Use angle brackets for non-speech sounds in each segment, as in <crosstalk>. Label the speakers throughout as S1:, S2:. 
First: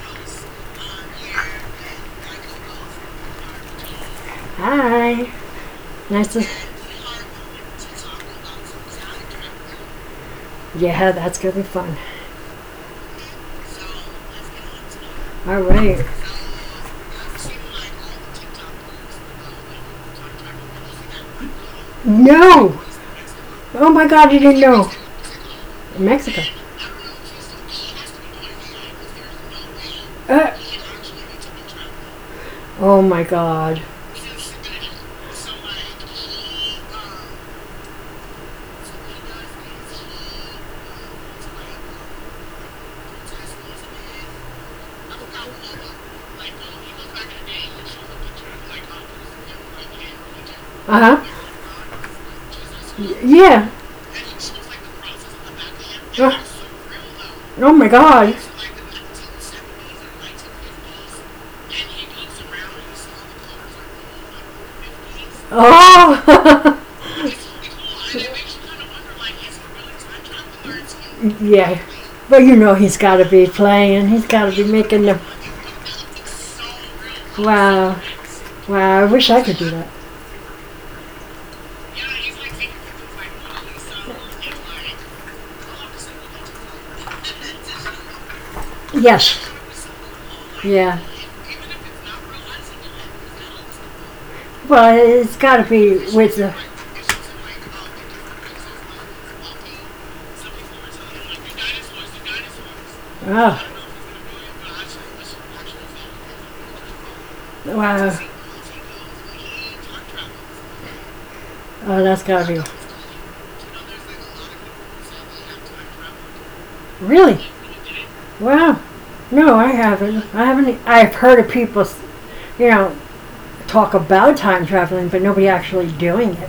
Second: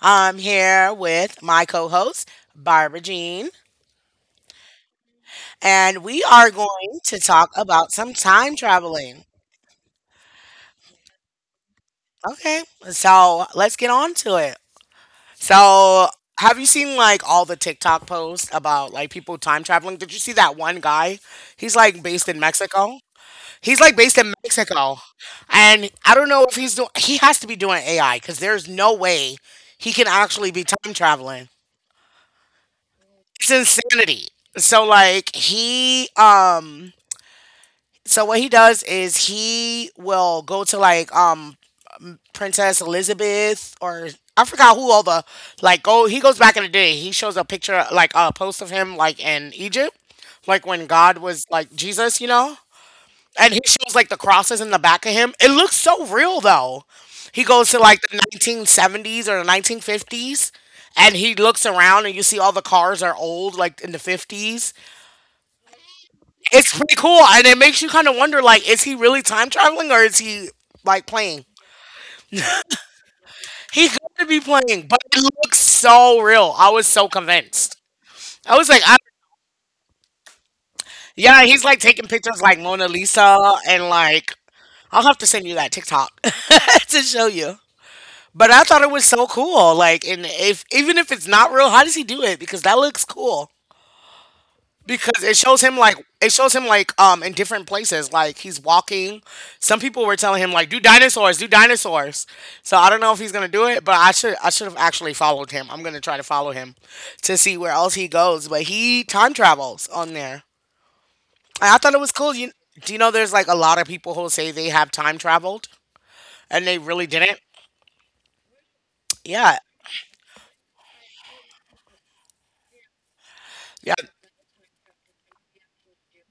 S1: I'm here with my co host, Barbara Jean,
S2: Hi.
S1: and we
S2: Nice to.
S1: are going to talk about some time traveling.
S2: Yeah, that's gonna be fun.
S1: Okay, so let's get on to it.
S2: All right.
S1: So, have you seen like all the TikTok posts about like people time traveling? Did you see that one guy? He's like based in
S2: No.
S1: Mexico. He's
S2: Oh
S1: like
S2: my
S1: based
S2: God,
S1: in
S2: you didn't know.
S1: Mexico. And I don't
S2: Mexico.
S1: know if he's doing, he has to be doing AI because there's no way he can
S2: Uh,
S1: actually be time traveling.
S2: oh my
S1: It's
S2: God.
S1: insanity. So like he so what he does is he will go to like Princess Elizabeth or I forgot who all the like go he goes back in the day. He shows a picture like a post of him like in Egypt, like when
S2: Uh
S1: God
S2: huh.
S1: was like Jesus, you know? And
S2: Yeah.
S1: he shows like the crosses in the back of him. It looks so real
S2: Uh,
S1: though. He
S2: oh
S1: goes
S2: my
S1: to like the
S2: God.
S1: 1970s or the 1950s, and he looks around, and you see all the cars are old like in the 50s.
S2: Oh.
S1: It's pretty cool, and it makes you kind of wonder, like, is he really time traveling, or is he like
S2: <laughs>
S1: playing?
S2: Yeah. But you know he's got to be
S1: He
S2: playing. He's
S1: got to
S2: got
S1: be
S2: to be
S1: playing,
S2: making
S1: but
S2: the.
S1: it looks so real. I was so convinced.
S2: Wow.
S1: I was like,
S2: Wow. I wish I could do that.
S1: yeah, he's like taking pictures like Mona Lisa, and like, I'll have to send you that TikTok <laughs> to show you. But I thought it was
S2: Yes.
S1: so cool. Like, and if
S2: Yeah.
S1: even if it's not real, how does he do it? Because that looks cool.
S2: Well,
S1: Because
S2: it's
S1: it
S2: got to
S1: shows him
S2: be
S1: like
S2: with
S1: it
S2: the.
S1: shows him like in different places, like he's walking. Some people were telling him like, do dinosaurs So I don't know if he's
S2: Oh.
S1: gonna do it, but I should have actually followed him. I'm gonna try to follow him to see where else
S2: Wow.
S1: he goes, but he time travels on there. And I
S2: Oh,
S1: thought it
S2: that's
S1: was
S2: got
S1: cool.
S2: to
S1: you
S2: be.
S1: Do you know there's like a lot of people who say they have time traveled and they really
S2: Really?
S1: didn't?
S2: Wow. No, I
S1: Yeah,
S2: haven't. I haven't. I've heard of people, you know, talk
S1: yeah,
S2: about time traveling, but nobody actually doing it. Yeah,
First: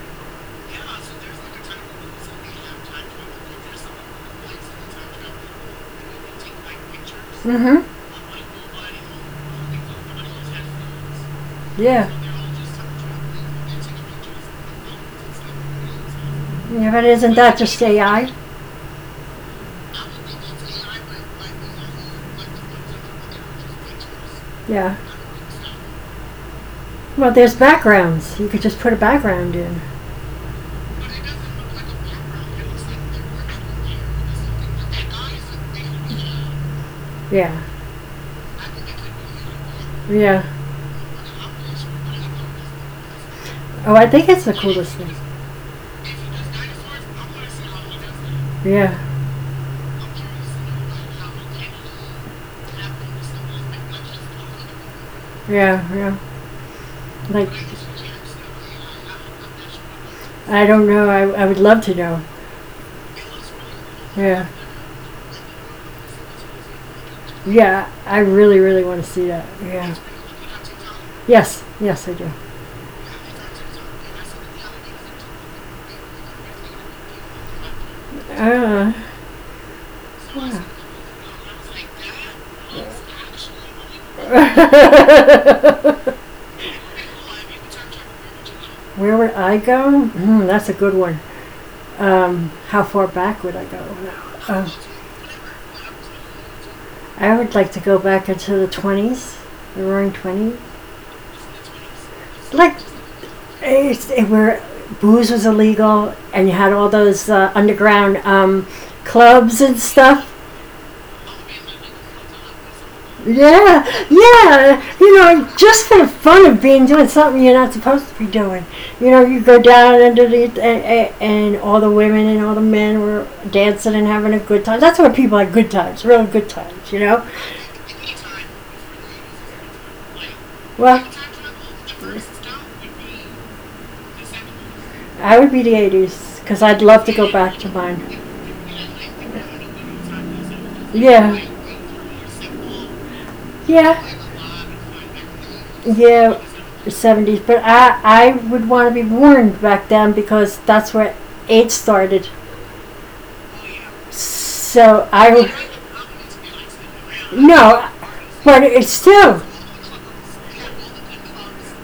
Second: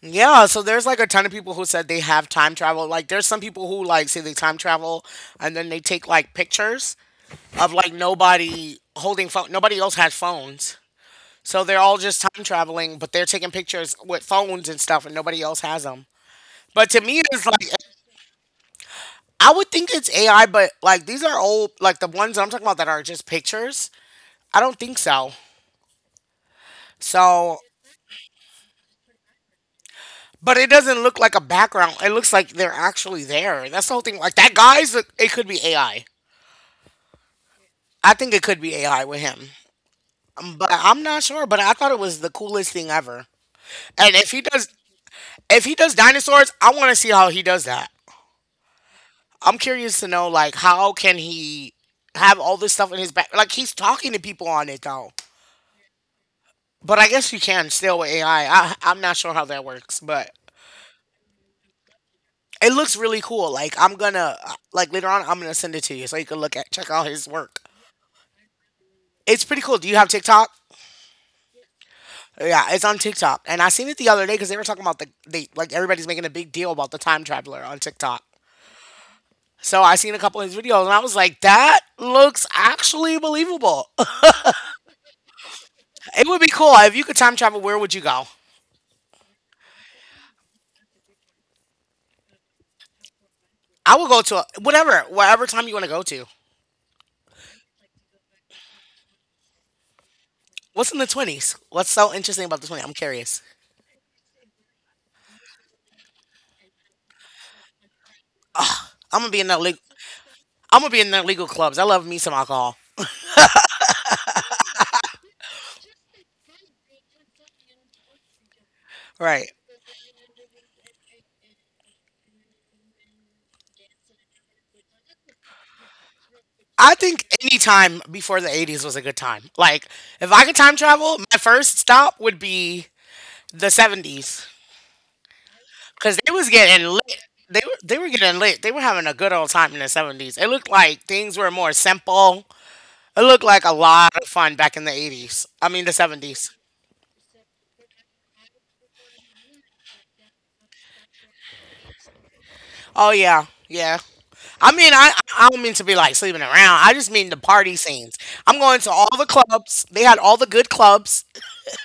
S1: yeah, so there's like a ton of people who said they have time travel. Like there's some people who like say they time travel and then they take like pictures of
S2: mm-hmm.
S1: like nobody holding phone. Nobody else has phones, so they're
S2: So,
S1: all
S2: yeah.
S1: just time traveling, but they're taking pictures with phones and stuff, and nobody else has them. But
S2: Yeah,
S1: to
S2: but
S1: me,
S2: isn't
S1: it's
S2: that
S1: like
S2: just AI?
S1: I would think it's AI, but like these are old, like the ones I'm talking about that are just pictures. I don't think
S2: Yeah.
S1: so.
S2: Well,
S1: So,
S2: there's backgrounds. You could just put a background in.
S1: but it doesn't look like a background. It looks like they're actually there. That's the whole thing. Like that guy's, it could be AI. I
S2: Yeah.
S1: I think it could be AI with him.
S2: Yeah.
S1: But I'm not sure. But I thought it was the coolest thing ever.
S2: Oh, I
S1: And if
S2: think
S1: he
S2: it's the
S1: does,
S2: coolest thing.
S1: if he does dinosaurs, I want to see how he does that.
S2: Yeah.
S1: I'm curious to know like how can he have all this stuff in his back? Like he's talking to people on it though.
S2: Yeah. Yeah.
S1: But I guess you
S2: Like.
S1: can still with AI. I am not sure how that works, but
S2: I don't know. I would love to know.
S1: it looks really cool. Like I'm gonna,
S2: Yeah,
S1: like later on I'm gonna send it to you, so you can look at check out his work.
S2: yeah. I really, really want to see
S1: It's
S2: that.
S1: pretty cool. Do you
S2: Yeah.
S1: have TikTok?
S2: Yes, yes, I do.
S1: Yeah, it's on TikTok, and I seen it the other day because they were talking about they like everybody's making a big deal about the time traveler on TikTok.
S2: Uh,
S1: So I seen a couple of his
S2: yeah.
S1: videos and I was like, that looks actually believable. <laughs> It would be
S2: <laughs>
S1: cool. If you could time travel, where would you go?
S2: Where would I go? Hmm, that's a good one. How far back would I go?
S1: I would go to
S2: Um,
S1: whatever, wherever time you want to go to.
S2: I would like to go back into the 20s, the Roaring Twenties,
S1: What's in the 20s? What's so interesting about the
S2: like,
S1: 20s? I'm curious.
S2: It's, it were booze was illegal, and you had all those underground
S1: I'm going to be in the
S2: clubs and
S1: legal,
S2: stuff.
S1: I'm going to be in the legal clubs. I love me some alcohol.
S2: Yeah, yeah. You know, just for the fun of being doing something you're not supposed to be doing. You know, you
S1: Right.
S2: go down under the and all the women and all the men were dancing and having a good time. That's where people had good times, real good times.
S1: I
S2: You know.
S1: think any time before the 80s was a good time. Like, if I could time
S2: Well,
S1: travel, my first stop would be the 70s
S2: I would be the
S1: because they
S2: 80s
S1: was
S2: because I'd
S1: getting
S2: love to
S1: lit.
S2: go back
S1: They
S2: to
S1: were they were
S2: mine.
S1: getting lit. They were having a good old time in the 70s. It looked like
S2: Yeah.
S1: things were more simple. It looked like a
S2: Yeah.
S1: lot of fun back in the 80s. I mean the
S2: Yeah,
S1: seventies.
S2: 70s. But I would want to be warned back then because that's where AIDS started.
S1: Oh yeah, yeah. I mean
S2: So
S1: I
S2: I
S1: I
S2: would.
S1: don't mean to be like sleeping around. I just mean the party
S2: No,
S1: scenes. I'm
S2: but
S1: going to
S2: it's
S1: all the
S2: still.
S1: clubs. They had all the good clubs.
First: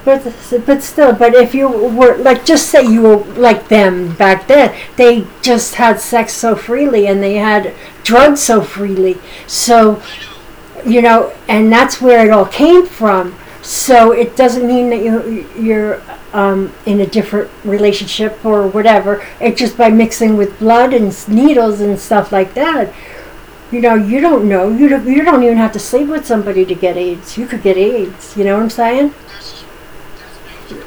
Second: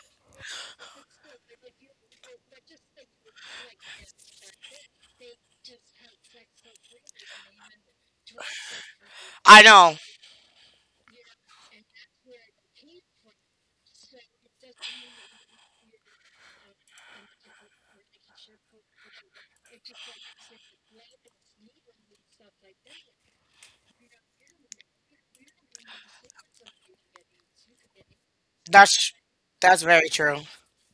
S2: But, but still, but if you were like, just say you were like them back then, they just had sex so freely and they had drugs so freely.
S1: I know
S2: So, you know, and that's where it all came from. So it doesn't mean that you're in a different relationship or whatever. It's just by mixing with blood and needles and stuff like that. You know, you don't know. You don't even have to sleep with somebody to get AIDS. You could get AIDS. You know what I'm
S1: that's
S2: saying?
S1: that's very true.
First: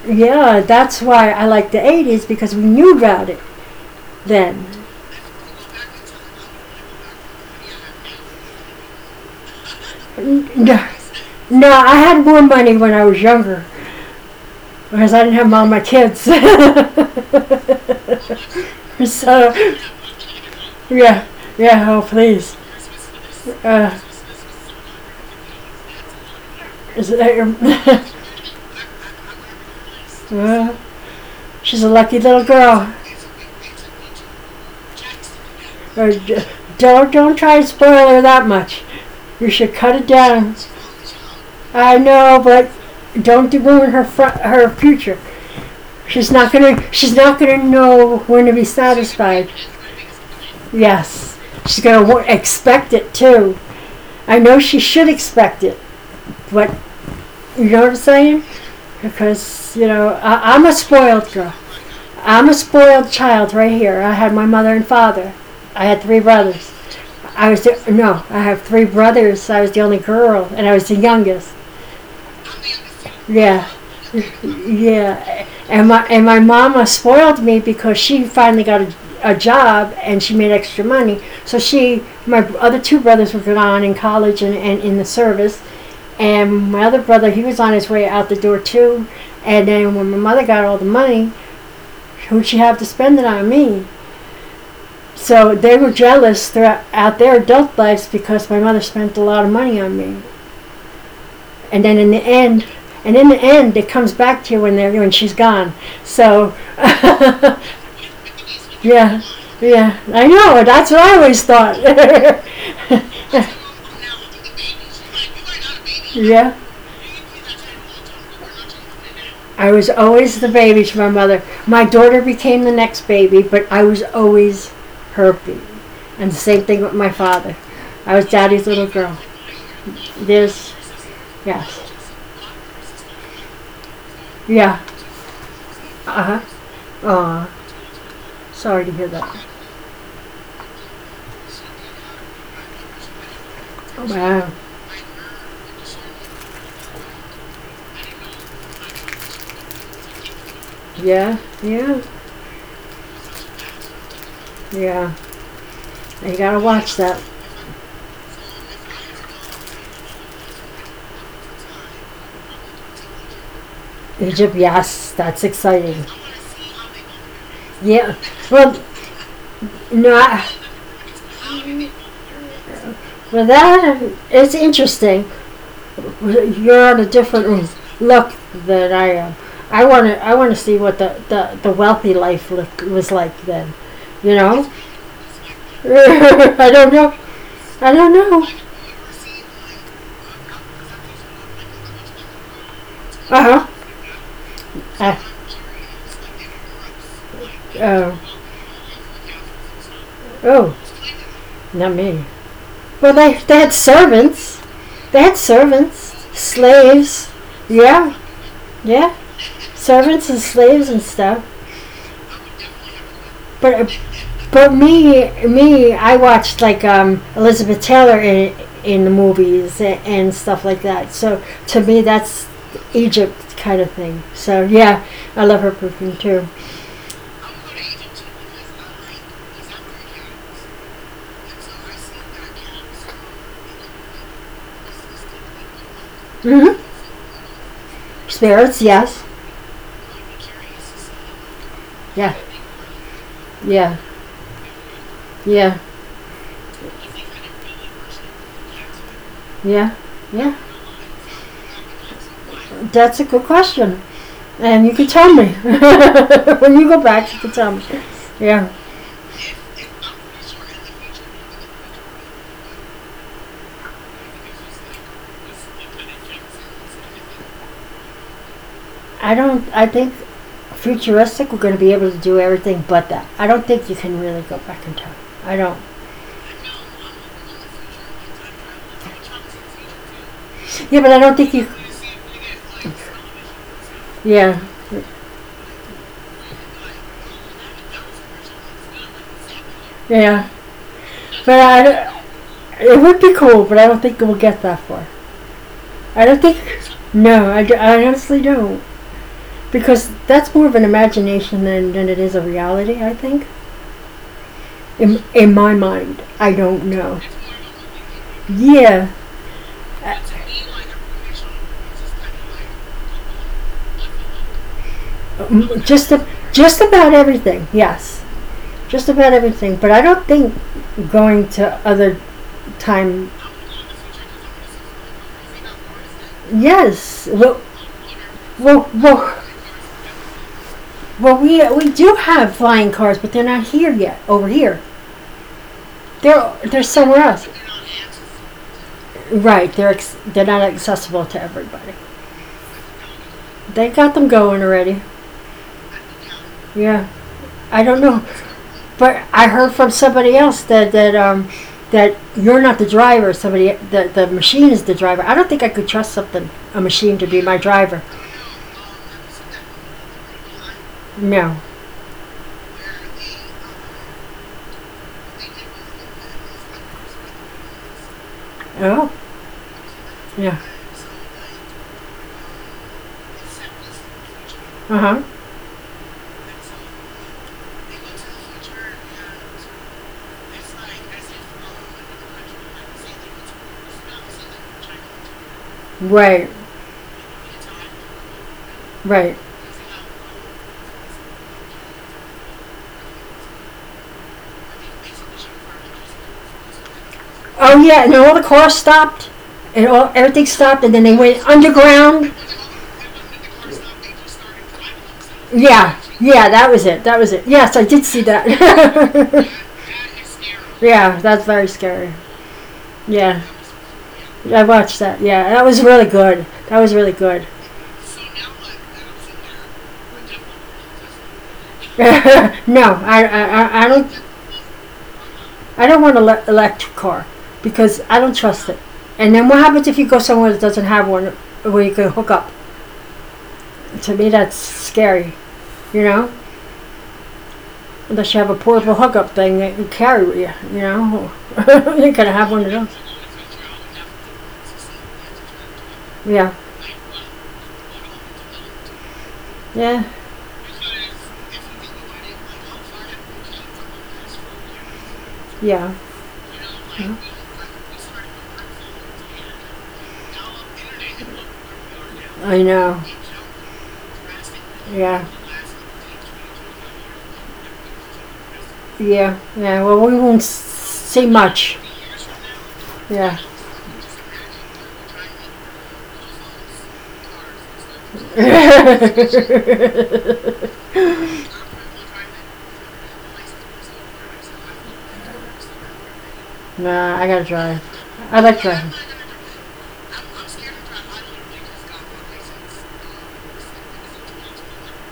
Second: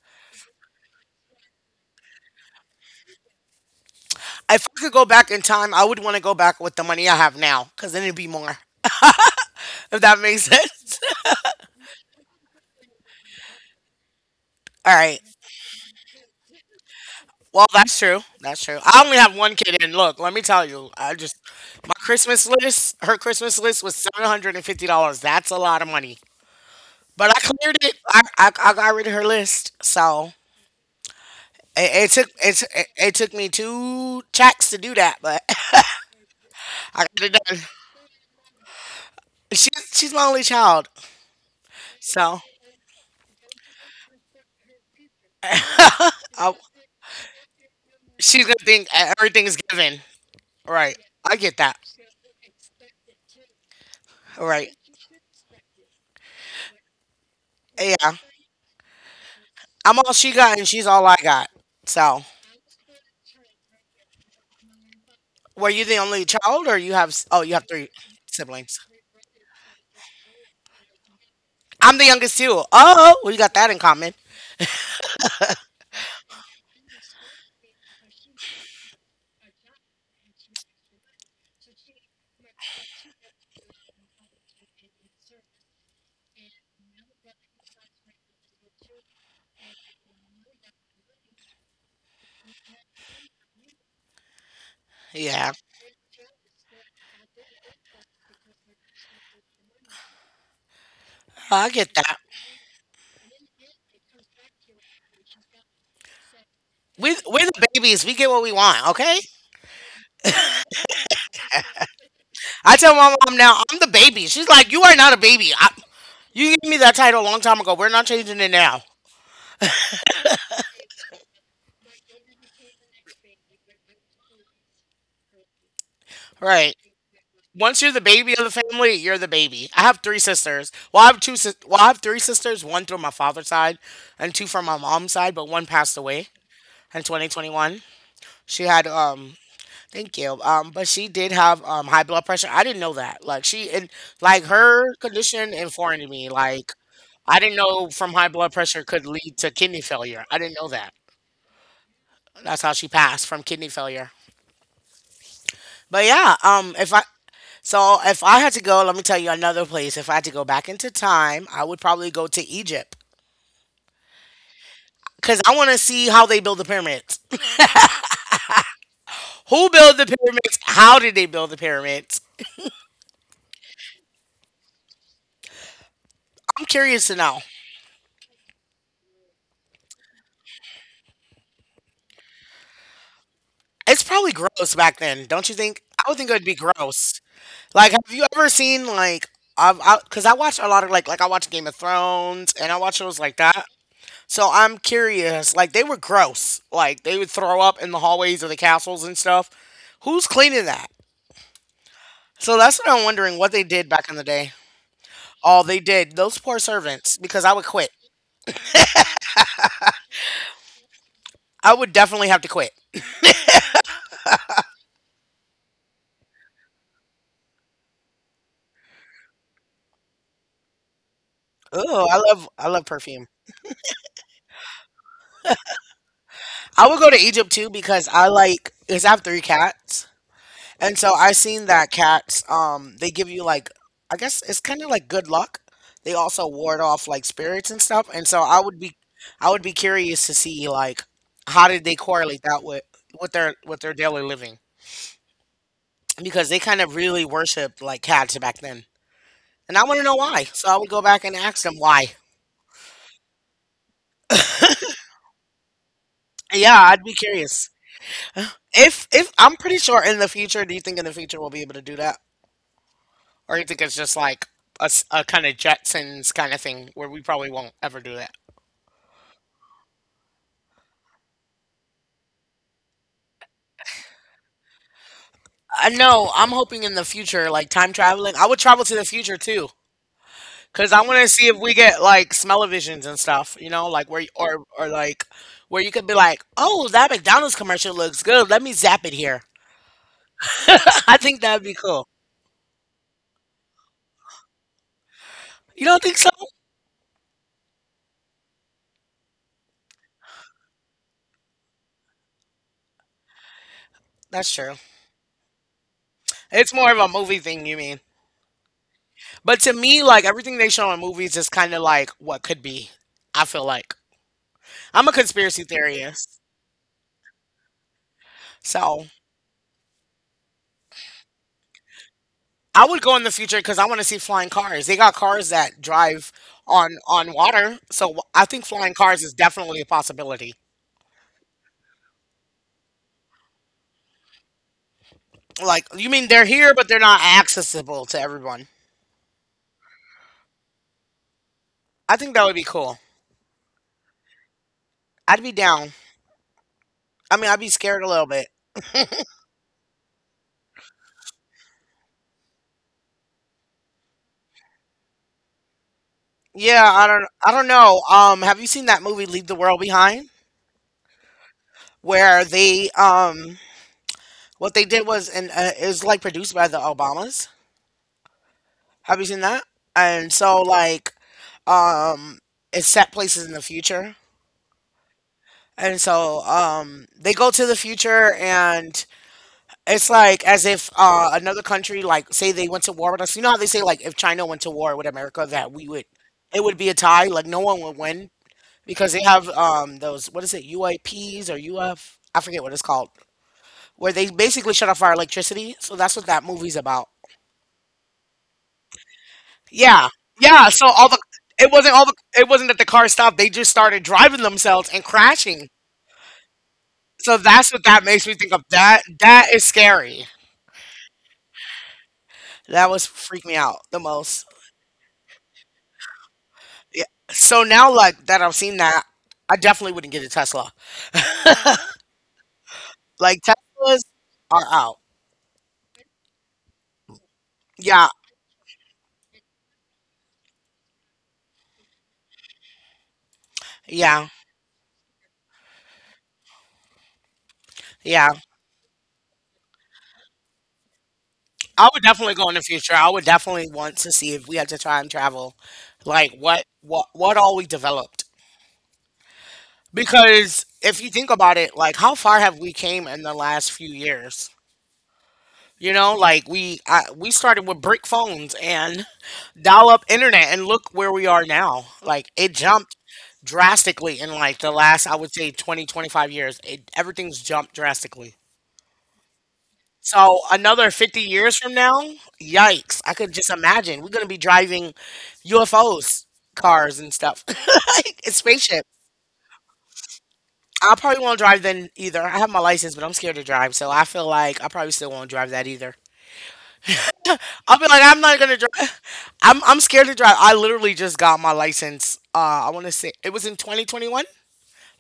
S2: Yeah, that's why I like the 80s because we knew about it then.
S1: If I could go back in time, I would want to go back with the money I have now, because then it'd be more. If that makes
S2: No,
S1: sense.
S2: no, I had more money when I was younger
S1: <laughs> All
S2: because I
S1: right.
S2: didn't have all my kids. <laughs>
S1: Well, that's true. That's true. I only have
S2: So,
S1: one kid, and look, let me tell you, I
S2: yeah,
S1: just
S2: yeah,
S1: my
S2: oh,
S1: Christmas
S2: please.
S1: list. Her Christmas list
S2: Uh,
S1: was $750. That's a lot of money,
S2: is it-
S1: but I cleared it.
S2: uh,
S1: I got rid of her list,
S2: <laughs>
S1: so
S2: well, she's a
S1: it,
S2: lucky
S1: it took
S2: little
S1: it, t-
S2: girl.
S1: it took me two checks to do that, but <laughs>
S2: Uh, don't,
S1: I
S2: don't
S1: got it
S2: try and
S1: done.
S2: spoil her that much. You should
S1: She's
S2: cut it
S1: she's my only
S2: down.
S1: child,
S2: I know,
S1: so
S2: but don't ruin her future. She's not
S1: <laughs> I,
S2: gonna. She's not gonna know when
S1: she's
S2: to
S1: gonna
S2: be
S1: think
S2: satisfied.
S1: everything's given. Right.
S2: Yes,
S1: I get
S2: she's
S1: that.
S2: gonna expect it too. I know she
S1: Right.
S2: should expect it, but you know what I'm
S1: Yeah.
S2: saying? Because you
S1: I'm
S2: know,
S1: all she
S2: I,
S1: got,
S2: I'm a
S1: and she's all I
S2: spoiled girl.
S1: got. So.
S2: I'm a spoiled child right here. I had my mother and father.
S1: Were
S2: I
S1: you
S2: had
S1: the
S2: three
S1: only
S2: brothers.
S1: child, or you have? Oh,
S2: I
S1: you
S2: was
S1: have
S2: the,
S1: three
S2: no, I have three
S1: siblings.
S2: brothers. I was the only girl, and I was the youngest.
S1: I'm the youngest too. Oh, we got
S2: Yeah,
S1: that in common.
S2: yeah, and my mama spoiled me because she finally got a job and she made extra money. So she, my other two brothers were gone in college and in the service, and my other brother he was on his way out the door too. And then when my mother got all the money, who'd she have to spend it on me? So
S1: Yeah,
S2: they were jealous throughout their adult lives because my mother spent a lot of money on me.
S1: oh, I
S2: and then
S1: get
S2: in the
S1: that.
S2: end, and in the end, it comes back to you when they're when she's gone. So,
S1: We
S2: <laughs>
S1: we're the babies. We get what we want.
S2: yeah,
S1: Okay.
S2: yeah, I know. That's what I always thought. <laughs>
S1: I tell my mom now I'm the baby. She's like, you are not a baby.
S2: Yeah,
S1: You gave me that title a long time ago. We're not changing it now.
S2: I was always the baby to my mother. My daughter became the next baby, but I was always her baby. And the same thing
S1: Right.
S2: with my father.
S1: Once you're the
S2: I was
S1: baby of
S2: daddy's
S1: the
S2: little
S1: family,
S2: girl.
S1: you're the baby. I have three
S2: There's,
S1: sisters. Well, I have two.
S2: yes,
S1: Well, I have three sisters. One through my father's side, and two from
S2: yeah,
S1: my mom's side. But one passed
S2: uh
S1: away
S2: huh.
S1: in
S2: Oh,
S1: 2021. She
S2: sorry to
S1: had
S2: hear that.
S1: Thank you. But she did have high blood pressure. I didn't know that. Like she and
S2: Wow.
S1: like her condition informed me. Like I didn't know from high blood pressure could lead to kidney failure. I didn't know that.
S2: Yeah, yeah,
S1: That's how she passed from kidney failure.
S2: yeah.
S1: But
S2: You
S1: yeah,
S2: gotta watch
S1: if I
S2: that.
S1: so if I had to go, let me tell you another place. If I had to go back into time, I would probably go to Egypt
S2: Egypt, yes, that's
S1: because I want to
S2: exciting.
S1: see how they build the pyramids. <laughs>
S2: Yeah, well,
S1: Who built the
S2: no,
S1: pyramids? How did they build the pyramids?
S2: well, that it's interesting.
S1: I'm
S2: You're on a
S1: curious to know.
S2: different look than I am. I want to see what the wealthy life look, was like then.
S1: It's
S2: You
S1: probably
S2: know,
S1: gross back then, don't you
S2: <laughs>
S1: think? I would think it would be
S2: I don't know,
S1: gross.
S2: I
S1: Like,
S2: don't
S1: have you
S2: know.
S1: ever seen like cause I watch a lot of like I watch Game of Thrones and I watch shows
S2: Uh
S1: like
S2: huh.
S1: that. So I'm
S2: Uh,
S1: curious. Like they were gross. Like they would throw up in the
S2: uh,
S1: hallways of the castles and stuff. Who's cleaning
S2: oh,
S1: that?
S2: not me.
S1: So that's what I'm
S2: Well, they
S1: wondering what
S2: they
S1: they
S2: had
S1: did back in the day.
S2: servants. They had
S1: Oh, they
S2: servants,
S1: did. Those poor servants.
S2: slaves.
S1: Because I would quit.
S2: Yeah, yeah. Servants and slaves and stuff.
S1: I would definitely have to quit.
S2: But but me, I watched, like, Elizabeth Taylor in the movies and stuff like that. So to me
S1: Oh, I
S2: that's
S1: love I love perfume.
S2: Egypt kind of thing. So yeah, I love her perfume too.
S1: I would go to Egypt too because I like because I have three cats. And so I seen that cats, they give you like, I guess it's kind of like good luck. They also
S2: Hmm.
S1: ward off like spirits and stuff. And so I
S2: Spirits,
S1: would be,
S2: yes,
S1: I would be curious to see like how did they
S2: yeah,
S1: correlate that with with their with
S2: yeah,
S1: their daily living
S2: yeah,
S1: because they kind of really worshipped like cats back then. And I
S2: yeah,
S1: want to know why.
S2: yeah.
S1: So I would go back and ask them why.
S2: That's a good question, and you can tell me <laughs> when
S1: Yeah,
S2: you go
S1: I'd be
S2: back. You can tell
S1: curious.
S2: me. Yeah.
S1: If I'm pretty sure in the future, do you think in the future we'll be able to do that, or you think it's just like a, kind of Jetsons kind of thing where we probably won't ever do that?
S2: I don't. I think futuristic. We're going to be able to do everything but that. I don't think you can really go back in time. I don't.
S1: I know. I'm hoping in the future, like time traveling, I would travel to the future too,
S2: Yeah,
S1: because
S2: but
S1: I
S2: I
S1: want
S2: don't
S1: to
S2: think
S1: see
S2: you.
S1: if we get like smell-o-visions and stuff. You know, like where
S2: Yeah,
S1: or like where you could be like, oh, that McDonald's commercial looks good. Let me zap it here.
S2: yeah.
S1: <laughs> I think
S2: But
S1: that'd be
S2: I.
S1: cool.
S2: It would be cool, but I don't think we'll get that far.
S1: You don't
S2: I
S1: think so?
S2: don't think. No, I. I honestly don't. Because that's more of an imagination than it is a reality. I think.
S1: That's true.
S2: In my mind, I don't
S1: It's more of
S2: know.
S1: a movie thing, you mean?
S2: Yeah.
S1: But to me, like everything they show in movies is kind of like what could be. I feel like I'm a conspiracy
S2: Just, a,
S1: theorist,
S2: just about everything, yes. Just
S1: so.
S2: about everything. But I don't think going to other
S1: I would go
S2: time,
S1: in the future because I want to see flying cars. They got cars that drive on
S2: yes.
S1: on water, so I think
S2: Well,
S1: flying cars
S2: well,
S1: is definitely a possibility.
S2: well, we do have flying cars, but they're not here yet, over here.
S1: Like, you mean
S2: They're,
S1: they're
S2: they're
S1: here, but they're
S2: somewhere
S1: not
S2: else.
S1: accessible to everyone?
S2: Right, they're not accessible to everybody.
S1: I think that would be cool.
S2: They got them going already.
S1: I'd be down.
S2: Yeah.
S1: I mean, I'd be
S2: I don't
S1: scared a
S2: know.
S1: little bit.
S2: But I heard from somebody else that you're not the driver. Somebody the machine is the driver. I don't think I could trust something a
S1: Yeah,
S2: machine to be my
S1: I don't
S2: driver.
S1: know. Have you seen that movie Leave the World Behind,
S2: No.
S1: where they, what they did was, and it was like produced by the Obamas.
S2: Oh
S1: Have you seen that? And
S2: yeah.
S1: so, like, um, it's set places in the future.
S2: Uh huh.
S1: And so they go to the future, and it's like as if another country, like say they went to war with us. You know how they say like if China went to war with America, that we would,
S2: Right.
S1: it would be a tie. Like no one would win because they
S2: Right.
S1: have those what is it UAPs or UF? I forget what it's called, where they basically shut off our electricity. So that's what that movie's about.
S2: Oh yeah. And all the cars stopped. And all
S1: Yeah,
S2: everything
S1: yeah.
S2: stopped. And
S1: So
S2: then they
S1: all the
S2: went
S1: it wasn't all the
S2: underground.
S1: it wasn't that the car stopped. They just started driving themselves and crashing.
S2: Yeah. Yeah. That was it.
S1: So
S2: Yes,
S1: that's
S2: I
S1: what
S2: did
S1: that
S2: see
S1: makes me
S2: that.
S1: think of. That
S2: <laughs>
S1: that is scary.
S2: Yeah. That's very scary.
S1: That was
S2: Yeah.
S1: freaked me out the most.
S2: I watched that. Yeah, that was really good. That was really
S1: Yeah.
S2: good.
S1: So now, like that I've seen that, I definitely wouldn't get a Tesla.
S2: <laughs> No, I,
S1: Like
S2: I, I-
S1: Teslas
S2: don't,
S1: are out.
S2: I don't want an electric car because
S1: Yeah,
S2: I don't trust it. And then what happens if you go somewhere that doesn't have one where you can hook up? To me,
S1: yeah,
S2: that's scary. You know, unless
S1: yeah.
S2: you have a portable hookup thing that you carry with you. You know, <laughs>
S1: I
S2: you're
S1: would
S2: gonna
S1: definitely
S2: have
S1: go
S2: one
S1: in
S2: of
S1: the
S2: those.
S1: future. I would definitely want to see if we had to time travel, like
S2: Yeah,
S1: what all we developed.
S2: yeah,
S1: Because if you think about it, like how far have we came in the last few years?
S2: yeah.
S1: You know, like we started with brick phones and dial up internet, and look where we are now. Like
S2: I
S1: it
S2: know.
S1: jumped drastically in like the last,
S2: Yeah,
S1: I would say 20, 25 years. It, everything's jumped drastically.
S2: yeah, yeah. Well, we won't
S1: So another
S2: see
S1: 50 years
S2: much.
S1: from now, yikes, I
S2: Yeah.
S1: could just imagine we're going to be driving UFOs, cars and stuff. <laughs> Like, it's spaceship.
S2: <laughs>
S1: I probably won't drive then either. I have my license, but I'm scared to drive, so I feel like I probably still won't drive that either.
S2: Nah, I gotta drive.
S1: I'll be like, I'm
S2: I
S1: not
S2: like
S1: gonna
S2: driving.
S1: drive. I'm scared to drive. I literally just got my license. I want to say it was in 2021.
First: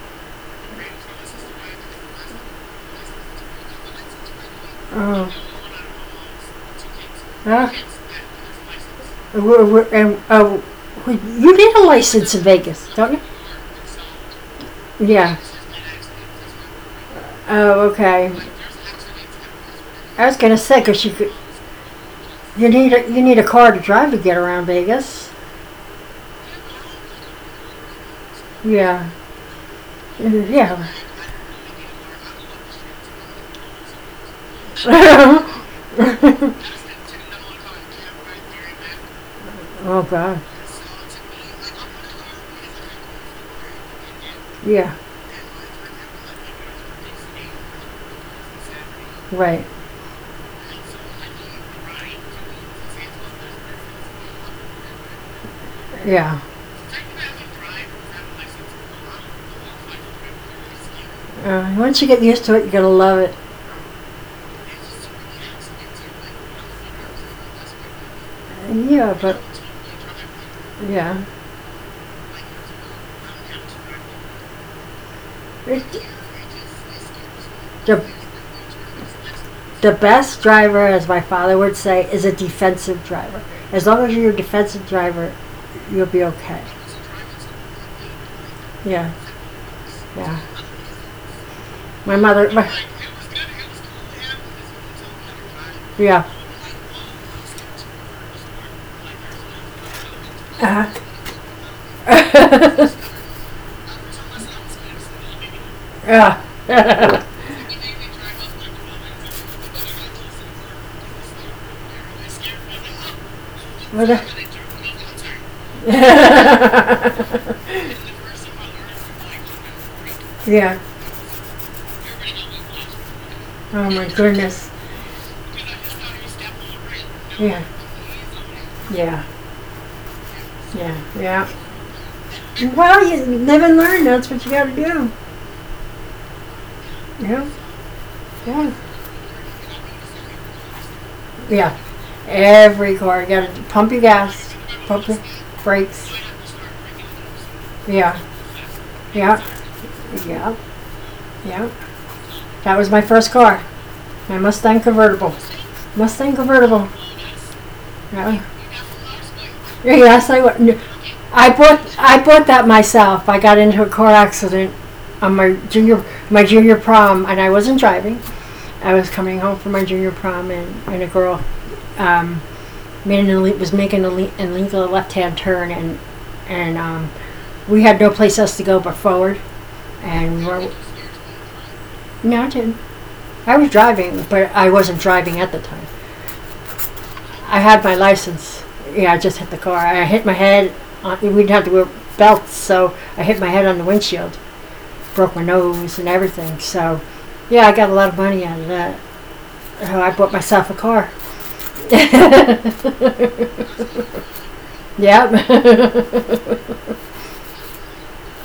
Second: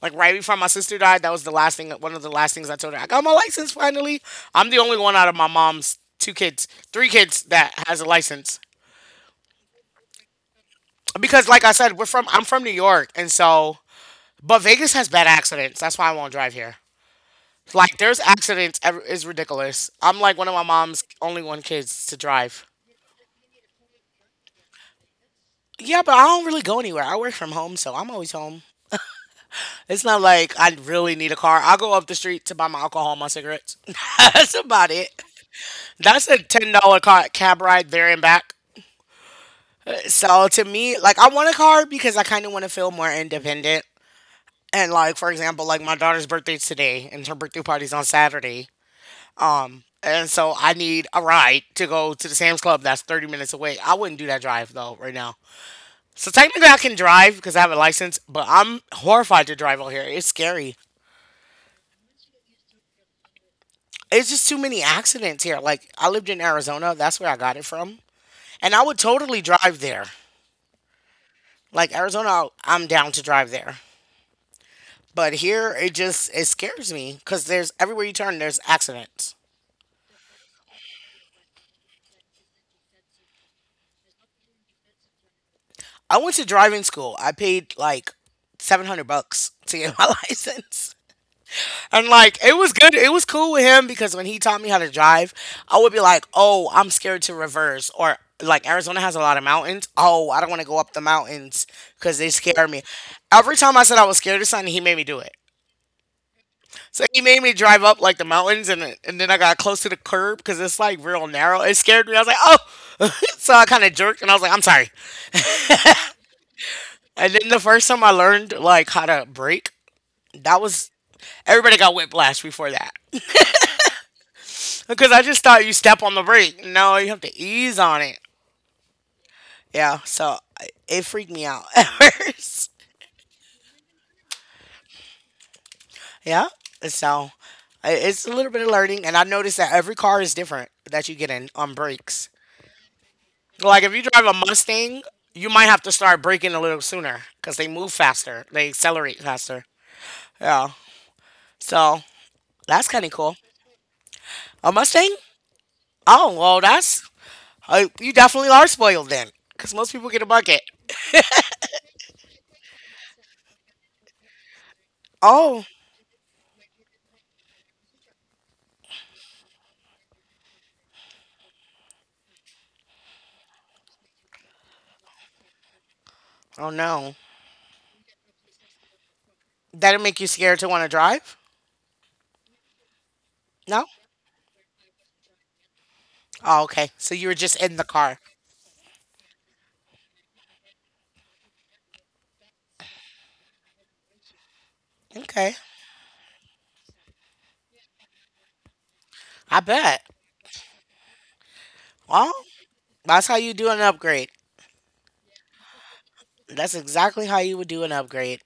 S1: Like right before my sister died, that was the last thing. One of the last things I told her, I got my license finally. I'm the only one out of my
S2: Oh,
S1: mom's three kids
S2: huh?
S1: that has a license.
S2: We're, we're, and, uh,
S1: Because,
S2: you
S1: like I
S2: need a
S1: said, we're from.
S2: license in
S1: I'm from New
S2: Vegas, don't
S1: York,
S2: you?
S1: and so, but Vegas has bad
S2: Yeah.
S1: accidents. That's why I won't drive here.
S2: Oh,
S1: Like, there's
S2: okay.
S1: accidents. It's ridiculous. I'm
S2: I was
S1: like one of
S2: gonna
S1: my
S2: say, cause
S1: mom's only one kids to drive.
S2: you need a car to drive to get around Vegas.
S1: Yeah, but I don't really go anywhere. I work from home, so I'm always home.
S2: Yeah.
S1: It's not like I
S2: Yeah.
S1: really need a car. I'll go up the street to buy my alcohol, and my cigarettes. <laughs> That's about it.
S2: <laughs>
S1: That's a $10 car cab ride there and back.
S2: Oh God.
S1: So to me, like I want a car because I kind of want to feel more independent. And
S2: Yeah.
S1: like for example, like my daughter's birthday's today, and her birthday party's on Saturday.
S2: Right.
S1: And so I need a ride to go to the Sam's Club that's 30 minutes away. I wouldn't do that drive though right now. So
S2: Yeah.
S1: technically, I can drive because I have a license, but I'm horrified to drive out here. It's scary.
S2: Once you get used to it, you're gonna love it.
S1: It's just too many accidents here. Like I lived in Arizona, that's where I got it from, and I would
S2: Yeah,
S1: totally
S2: but
S1: drive there.
S2: yeah.
S1: Like Arizona, I'm down to drive there. But here, it
S2: The,
S1: just it scares me because there's everywhere you turn, there's accidents.
S2: the best driver, as my father would say, is a defensive driver. As long as you're a defensive driver, you'll
S1: I
S2: be
S1: went to
S2: okay.
S1: driving school. I paid like seven hundred
S2: Yeah,
S1: bucks to get my <laughs>
S2: yeah.
S1: license, and
S2: My
S1: like
S2: mother,
S1: it
S2: my,
S1: was good. It was cool with him because when he taught me how to drive, I would be like,
S2: yeah.
S1: "Oh, I'm scared to reverse," or like Arizona has a lot of mountains. Oh, I don't want to go
S2: Uh-huh.
S1: up the mountains because they scare me. Every time I said I was scared of something, he made me do it.
S2: <laughs> Yeah.
S1: So he
S2: <laughs>
S1: made me drive up like the mountains, and then I got close to the curb because it's like real narrow. It scared me. I was like, oh, <laughs> so I kind of
S2: But,
S1: jerked, and I was like, I'm sorry.
S2: <laughs>
S1: And then the first time I learned like how to brake, that
S2: yeah.
S1: was everybody got whiplash before that
S2: Oh my goodness.
S1: <laughs> because I just thought you step on the brake. No, you have to
S2: Yeah.
S1: ease on it.
S2: Yeah.
S1: Yeah, so
S2: Yeah.
S1: it freaked me
S2: Yeah.
S1: out <laughs> at first.
S2: Well, you live and learn. That's what you got to do.
S1: Yeah, so
S2: Yeah.
S1: it's a little bit of
S2: Yeah.
S1: learning, and I noticed that every car is different that you get in on
S2: Yeah.
S1: brakes.
S2: Every car, you gotta
S1: Like
S2: pump
S1: if
S2: your
S1: you drive a
S2: gas,
S1: Mustang,
S2: pump your
S1: you might have to
S2: brakes.
S1: start braking a little sooner because they move
S2: Yeah,
S1: faster. They accelerate
S2: yeah,
S1: faster.
S2: yeah,
S1: Yeah.
S2: yeah.
S1: So
S2: That
S1: that's
S2: was my
S1: kind of
S2: first
S1: cool.
S2: car, my
S1: A
S2: Mustang
S1: Mustang?
S2: convertible. Mustang
S1: Oh well,
S2: convertible.
S1: that's you
S2: Yeah,
S1: definitely are spoiled then, because most
S2: yeah, <laughs>
S1: people get a
S2: yes,
S1: bucket. <laughs>
S2: I bought that myself. I got into a car accident on my
S1: Oh,
S2: junior my junior prom, and I wasn't driving. I was coming home from my junior prom, and a girl, um, made an ele- was making a le- an illegal left hand turn, and
S1: oh
S2: and um,
S1: no.
S2: we had no place else to go but forward,
S1: That'll make you
S2: and we
S1: scared to
S2: were.
S1: want to drive?
S2: No, I didn't. I was
S1: No?
S2: driving, but I wasn't driving at the time.
S1: Oh, okay. So you were just
S2: I
S1: in
S2: had
S1: the
S2: my
S1: car.
S2: license. Yeah, I just hit the car. I hit my head. On, we didn't have to wear belts, so I hit my head on the windshield, broke my
S1: Okay.
S2: nose and everything. So, yeah, I got a lot of money out of that.
S1: I
S2: Oh,
S1: bet.
S2: I bought myself a car. <laughs>
S1: Well,
S2: Yep.
S1: that's how you do an upgrade.
S2: <laughs>
S1: That's exactly how you would do an upgrade.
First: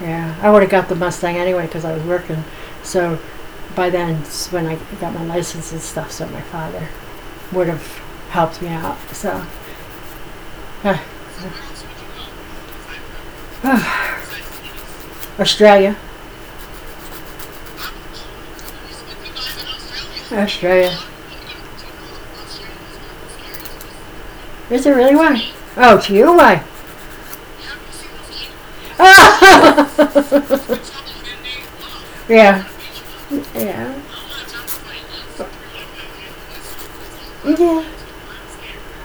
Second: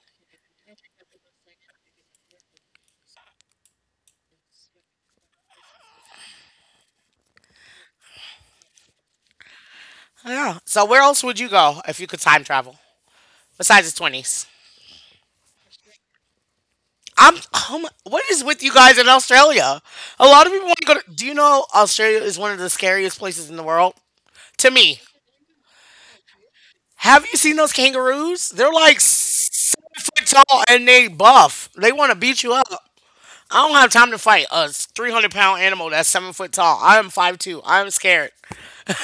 S2: Yeah, I would have got the Mustang anyway because I was working. So, by then, when I got my license and stuff, so my father would have helped me out. So,
S1: Yeah. So
S2: uh,
S1: where else would you go if you could time travel? Besides the
S2: uh,
S1: 20s?
S2: Australia,
S1: I'm, oh what is with you guys in Australia? A lot of people want to go
S2: Australia.
S1: to. Do you know Australia is one of the scariest places in the world? To
S2: Is it
S1: me.
S2: really one? Oh, to you, why?
S1: Have you seen those kangaroos? They're like 7 foot
S2: Oh.
S1: tall and they buff. They want to
S2: <laughs>
S1: beat you up.
S2: Yeah,
S1: I don't have
S2: yeah.
S1: time to fight a 300 pound animal that's 7 foot tall. I am 5 2.
S2: Yeah.
S1: I'm scared.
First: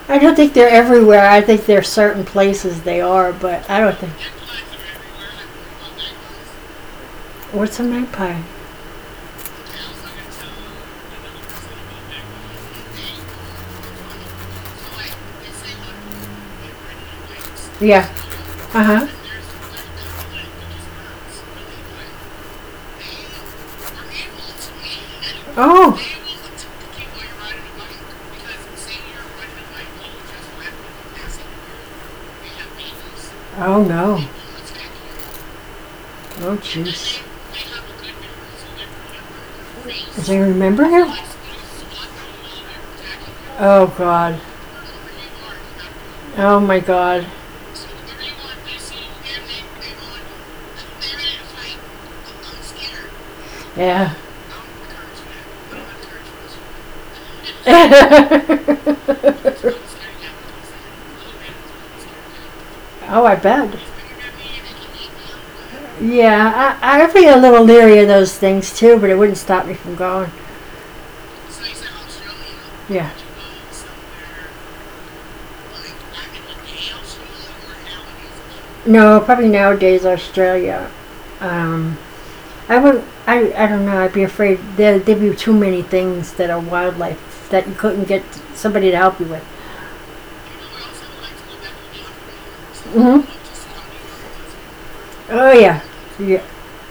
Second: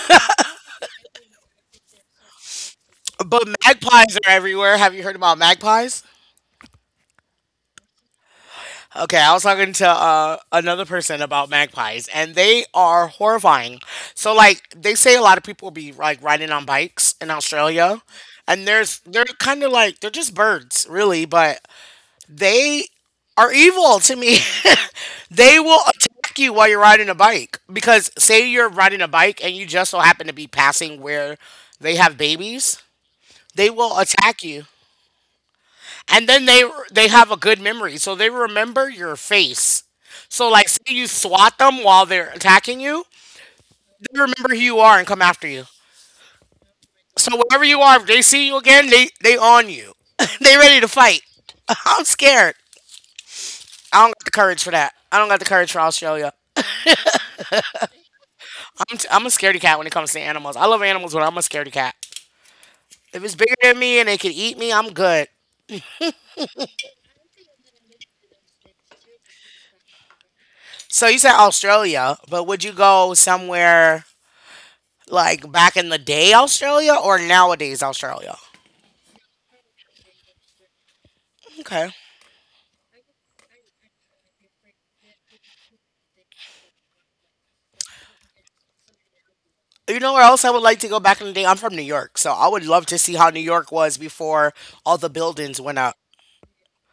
S2: I don't think they're everywhere. I think there are certain places they are,
S1: But
S2: but I don't think.
S1: magpies are everywhere. Have you heard about magpies?
S2: What's a magpie?
S1: Okay, I was talking to another person about magpies, and they are horrifying. So, like, they say a lot of people be like riding on bikes in Australia,
S2: Yeah.
S1: and
S2: Uh
S1: there's
S2: huh.
S1: they're kind of like they're just birds, really, but they are evil to me. <laughs> They will
S2: Oh.
S1: attack you while you're riding a bike because say you're riding a bike and you just so happen to be passing where they have babies, they
S2: Oh
S1: will
S2: no.
S1: attack you and then
S2: Oh,
S1: they
S2: jeez.
S1: have a good memory, so they remember your face.
S2: Does he
S1: So like,
S2: remember
S1: say you
S2: him?
S1: swat them while they're attacking you,
S2: Oh,
S1: they
S2: God.
S1: remember who you are and come after you.
S2: Oh, my God.
S1: So wherever you are, if they see you again, they on you. <laughs> They ready to fight. <laughs> I'm scared. I don't
S2: Yeah.
S1: got the courage for that. I don't got the courage for Australia.
S2: <laughs> Oh,
S1: I'm a scaredy cat when it comes to animals. I love animals, but I'm a scaredy cat. If it's
S2: I
S1: bigger
S2: bet.
S1: than me and it can eat me, I'm good.
S2: Yeah, I'd be a little leery of those things too, but it wouldn't stop me from going.
S1: So you said Australia, but would you
S2: Yeah.
S1: go somewhere like back in the day, Australia, or nowadays, Australia?
S2: No, probably nowadays Australia.
S1: Okay.
S2: Um, I would. I don't know. I'd be afraid there. There'd be too many things that are wildlife that you couldn't get somebody to help you with.
S1: You know where else I would like to go back in the day? I'm from New York, so I would love to see
S2: Hmm.
S1: how New York was before all the
S2: Oh
S1: buildings went
S2: yeah,
S1: up.
S2: yeah.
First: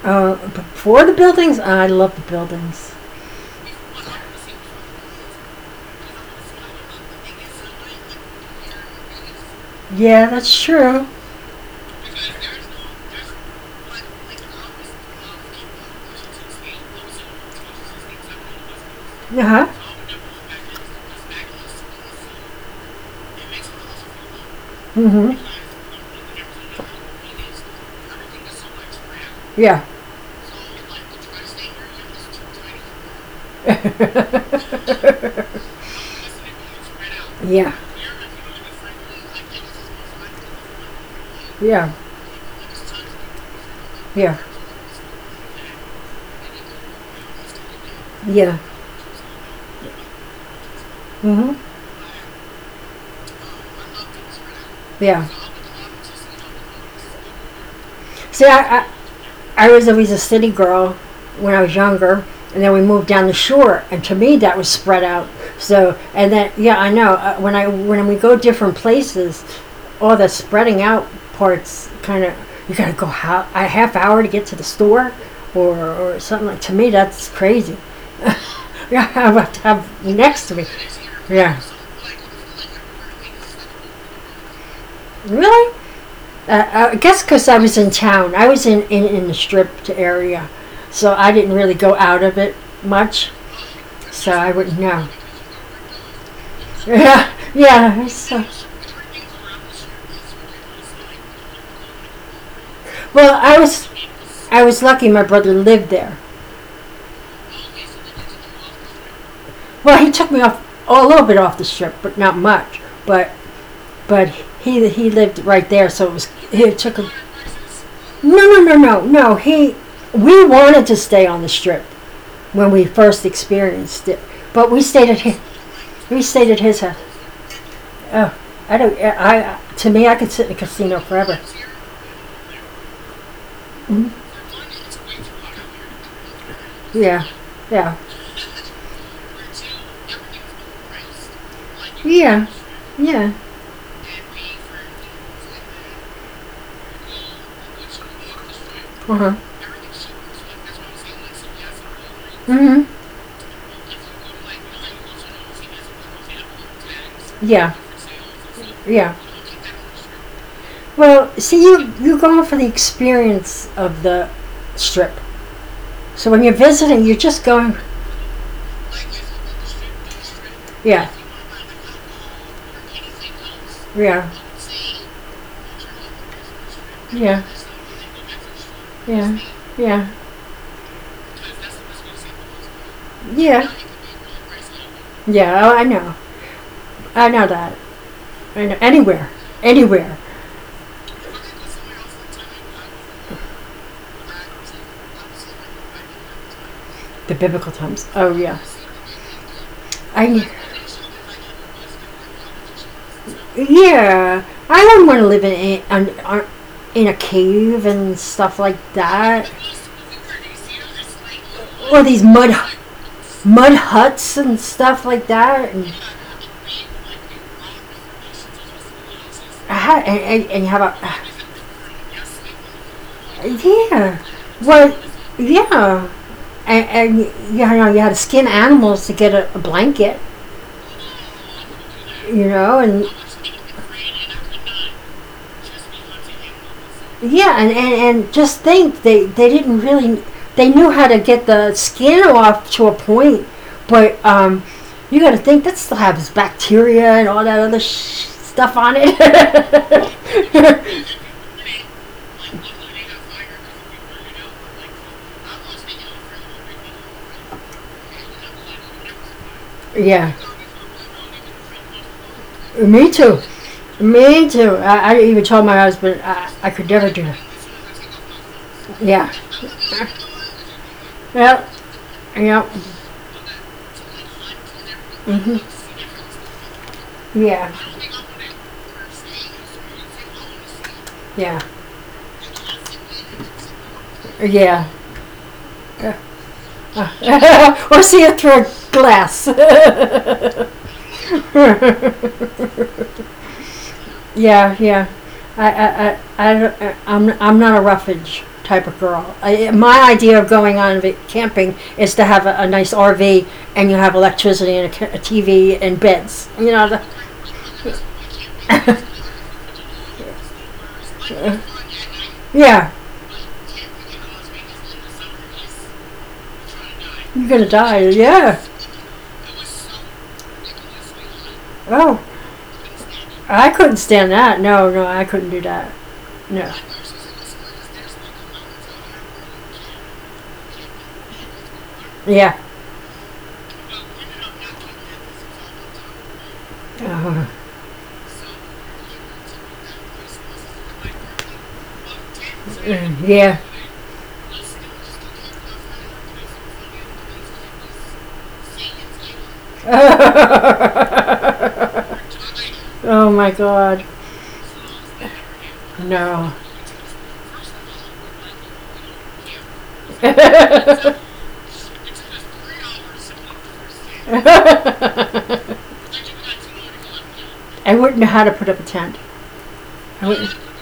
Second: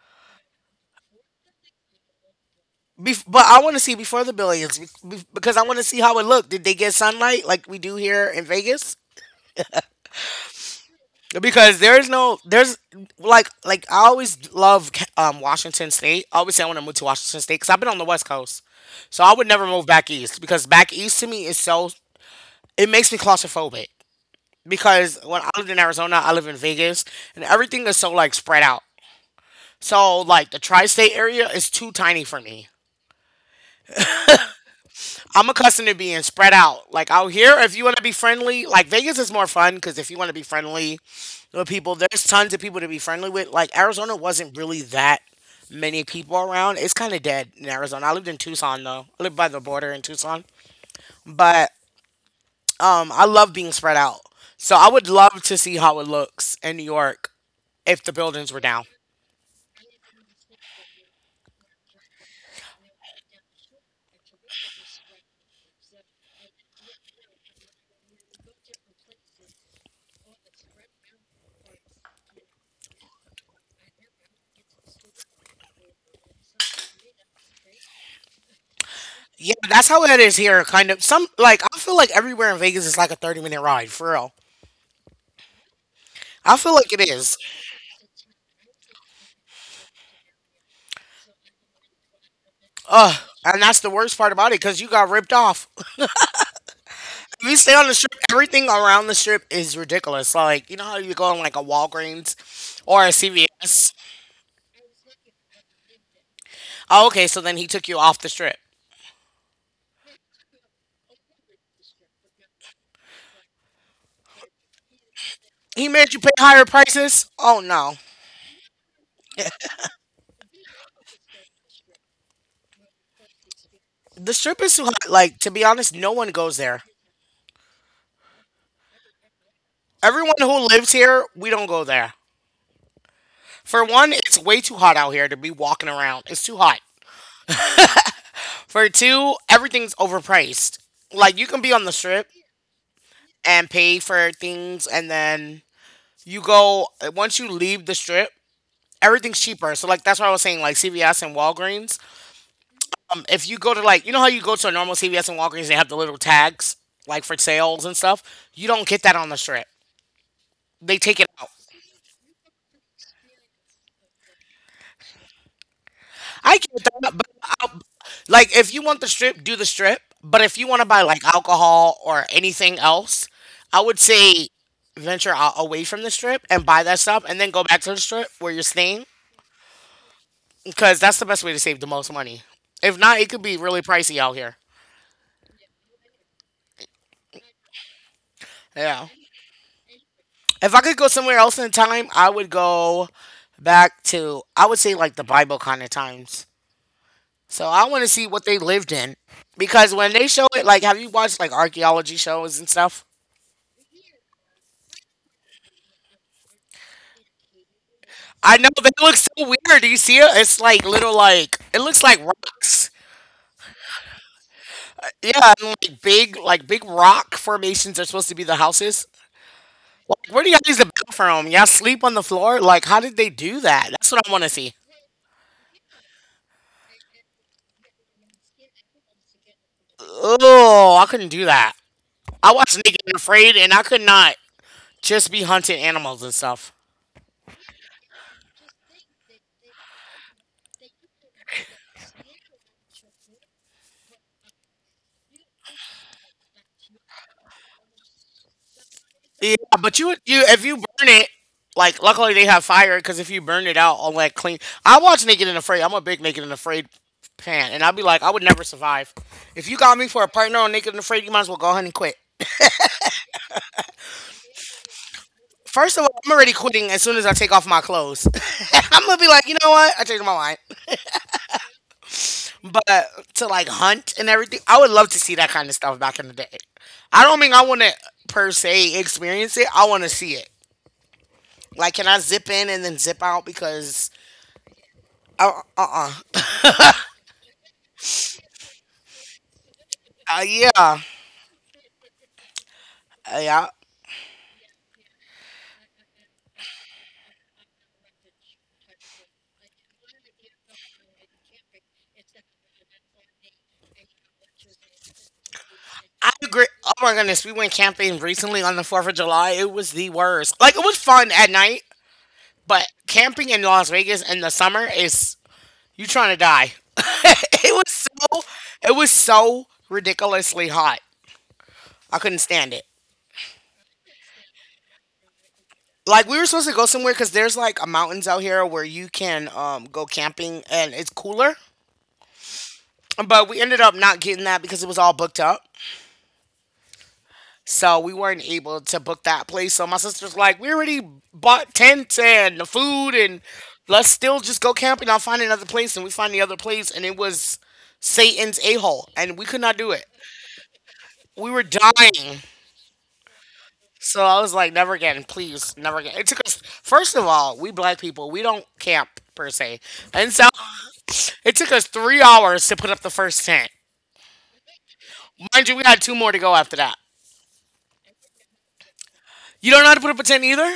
S2: But for the buildings, I love the buildings.
S1: But I want to see before the buildings because I want to see how it looked. Did they get sunlight like we do here in Vegas?
S2: Yeah, that's true.
S1: Because there's no there's like I always love Washington State. I always say I want to move to Washington State because I've been on the West Coast, so I
S2: Uh
S1: would never move
S2: huh.
S1: back east because back east to me is so it makes me claustrophobic. Because
S2: Mhm.
S1: when I lived in Arizona, I live in Vegas, and everything is so like spread out.
S2: Yeah.
S1: So like the tri-state area is too tiny for me.
S2: <laughs>
S1: I'm accustomed to being spread out. Like out here,
S2: yeah.
S1: if you want to be friendly, like Vegas is more fun because if you want to be friendly with
S2: Yeah.
S1: people, there's tons of people to be friendly with. Like Arizona
S2: Yeah.
S1: wasn't really that many people around. It's kind of dead in Arizona. I lived in
S2: Yeah.
S1: Tucson though. I lived by the border in Tucson,
S2: Mhm.
S1: but I love being spread out. So I would
S2: Yeah.
S1: love to see how it looks in New York if the
S2: See,
S1: buildings were down.
S2: I was always a city girl when I was younger, and then we moved down the shore, and to me that was spread out. So, and then yeah, I know when I when we go different places, all the spreading out parts kind of you got to go a half hour to get to the store, or something, like, to me, that's crazy. Yeah, <laughs> I have
S1: Yeah,
S2: to have
S1: that's how
S2: you
S1: it is
S2: next to me.
S1: here. Kind of some
S2: Yeah,
S1: like I feel like everywhere in Vegas is like a 30 minute ride for real.
S2: really.
S1: I feel like
S2: I
S1: it
S2: guess
S1: is.
S2: because I was in town, I was in the strip area, so I didn't really go out of it
S1: Ugh,
S2: much.
S1: and that's the worst
S2: So
S1: part
S2: I
S1: about it
S2: wouldn't
S1: because you
S2: know.
S1: got
S2: <laughs>
S1: ripped off. <laughs>
S2: Yeah,
S1: If you stay on the
S2: yeah.
S1: strip,
S2: So,
S1: everything around the strip is ridiculous. Like you know how you go on like a Walgreens or a
S2: well, I was
S1: CVS.
S2: I was lucky. My brother lived there.
S1: Oh, okay, so then he took you off the strip.
S2: Well, he took me off a little bit off the strip, but not much. But he lived right there,
S1: He
S2: so
S1: made you pay higher
S2: it took a.
S1: prices. Oh no,
S2: No, no, no, no, no. He We wanted to stay on the strip when we first experienced it,
S1: the strip
S2: but
S1: is
S2: we
S1: too
S2: stayed
S1: hot.
S2: at his,
S1: Like to be honest, no
S2: we
S1: one
S2: stayed
S1: goes
S2: at his
S1: there.
S2: house. Oh, I don't. I To me, I could
S1: Everyone
S2: sit in a
S1: who lives
S2: casino
S1: here,
S2: forever.
S1: we don't go there. For one,
S2: Mm-hmm.
S1: it's way too hot out here to be walking around. It's too hot.
S2: Yeah, yeah,
S1: For two, everything's overpriced. Like you can be on the strip
S2: yeah, yeah.
S1: and pay for things, and then you go once you leave the strip,
S2: Uh huh.
S1: everything's cheaper. So like that's what I was saying, like CVS and Walgreens.
S2: Hmm.
S1: If you go to, like, you know how you go to a normal CVS and Walgreens, they have the little tags like for
S2: Yeah,
S1: sales and stuff. You don't get
S2: yeah.
S1: that on the strip. They take it
S2: Well,
S1: out.
S2: see, you're going for the experience of the strip. So when you're
S1: I get
S2: visiting,
S1: that,
S2: you're
S1: but
S2: just going.
S1: I'll, like if you want the strip, do the strip. But if you want to buy
S2: Yeah,
S1: like alcohol or anything else, I would
S2: yeah,
S1: say venture out away from the strip and buy that stuff,
S2: yeah,
S1: and then go back to the strip where you're staying,
S2: yeah, yeah,
S1: because that's the best way to save the most money. If not, it could be
S2: yeah,
S1: really pricey out here.
S2: yeah. Oh, I know. I know that. I know
S1: Yeah.
S2: anywhere, anywhere.
S1: If I could go somewhere else in time, I would go back to, I would say, like the Bible kind of times.
S2: The
S1: So
S2: biblical
S1: I want
S2: times.
S1: to see
S2: Oh
S1: what
S2: yeah.
S1: they lived in because when they
S2: I
S1: show it, like have you watched like archaeology shows and stuff?
S2: Yeah. I don't want to live in a cave and stuff
S1: I know
S2: like
S1: they look so
S2: that.
S1: weird. Do you see it? It's like little, like it
S2: Or
S1: looks
S2: these
S1: like
S2: mud
S1: rocks.
S2: mud huts and stuff like
S1: Yeah,
S2: that.
S1: and
S2: And
S1: like big, like big rock formations are supposed to be the houses.
S2: how,
S1: Like
S2: and,
S1: where
S2: and,
S1: do y'all
S2: and how
S1: use the
S2: about.
S1: bathroom from? Y'all sleep on the floor? Like how did they do that? That's
S2: Yeah,
S1: what I want to see.
S2: well, yeah, and you know you had to skin animals to get a blanket,
S1: Oh, I couldn't do that. I watched Naked
S2: and
S1: and Afraid, and I could not just be hunting animals and stuff.
S2: yeah, and just think they didn't really. They knew how to get the skin off to a point, but you got to think that still has bacteria and all that other stuff on it.
S1: Yeah, but you if you burn it, like luckily they have fire because if you burn it out on like clean, I watch Naked and Afraid. I'm a big Naked and Afraid fan, and I'd be like, I would never survive. If you got me for a
S2: <laughs> Yeah,
S1: partner on Naked and Afraid, you might as well go ahead and quit.
S2: me too, me too. I even told my
S1: First of all,
S2: husband
S1: I'm already
S2: I
S1: quitting
S2: could
S1: as
S2: never
S1: soon as
S2: do
S1: I
S2: it.
S1: take off my clothes. <laughs> I'm gonna be
S2: Yeah.
S1: like, you know what? I changed my mind.
S2: Yep. Yep.
S1: But to like hunt and everything, I would love to see that
S2: Hmm.
S1: kind of stuff back in the day. I don't mean I
S2: Yeah.
S1: want to per se experience it. I want to see it.
S2: Yeah.
S1: Like, can I zip in and then zip out because
S2: Yeah.
S1: uh uh.
S2: <laughs>
S1: Uh.
S2: or see it through a glass. <laughs>
S1: <laughs> Uh. yeah. Yeah.
S2: yeah. Yeah. I, I, I, I, I'm not a roughage type of girl. My idea of going on camping is to have a nice RV and you have electricity and a TV and
S1: I
S2: beds. You
S1: agree. Oh
S2: know,
S1: my goodness, we went camping recently on the 4th of
S2: the-
S1: July. It was the worst. Like, it was fun at night,
S2: <laughs>
S1: but
S2: yeah,
S1: camping in Las Vegas in the summer is you trying to die. <laughs>
S2: you're gonna
S1: It was
S2: die.
S1: so,
S2: Yeah.
S1: it was so ridiculously hot. I
S2: Oh,
S1: couldn't stand it.
S2: I couldn't stand that. No, no, I couldn't do that.
S1: Like, we were supposed to
S2: No.
S1: go somewhere because there's like a mountains out here where you can go camping and it's cooler,
S2: Yeah.
S1: but we ended up not getting that because it was all booked up.
S2: Uh,
S1: So we weren't able to book that place. So my sister's like, we already bought tents and the food, and
S2: yeah.
S1: let's still just go camping. I'll find another place. And we find the other place, and it was Satan's a hole. And we could not do it. We were
S2: <laughs>
S1: dying.
S2: Oh my god.
S1: So I was like, never again, please, never again. It took
S2: No.
S1: us, first of all, we black people, we don't camp per se.
S2: <laughs>
S1: And so
S2: I
S1: it took us 3 hours to put up the first tent. Mind you, we had two more to go after that.
S2: wouldn't know how to put up a tent.
S1: You don't know how to put up a
S2: I
S1: tent
S2: wouldn't.
S1: either?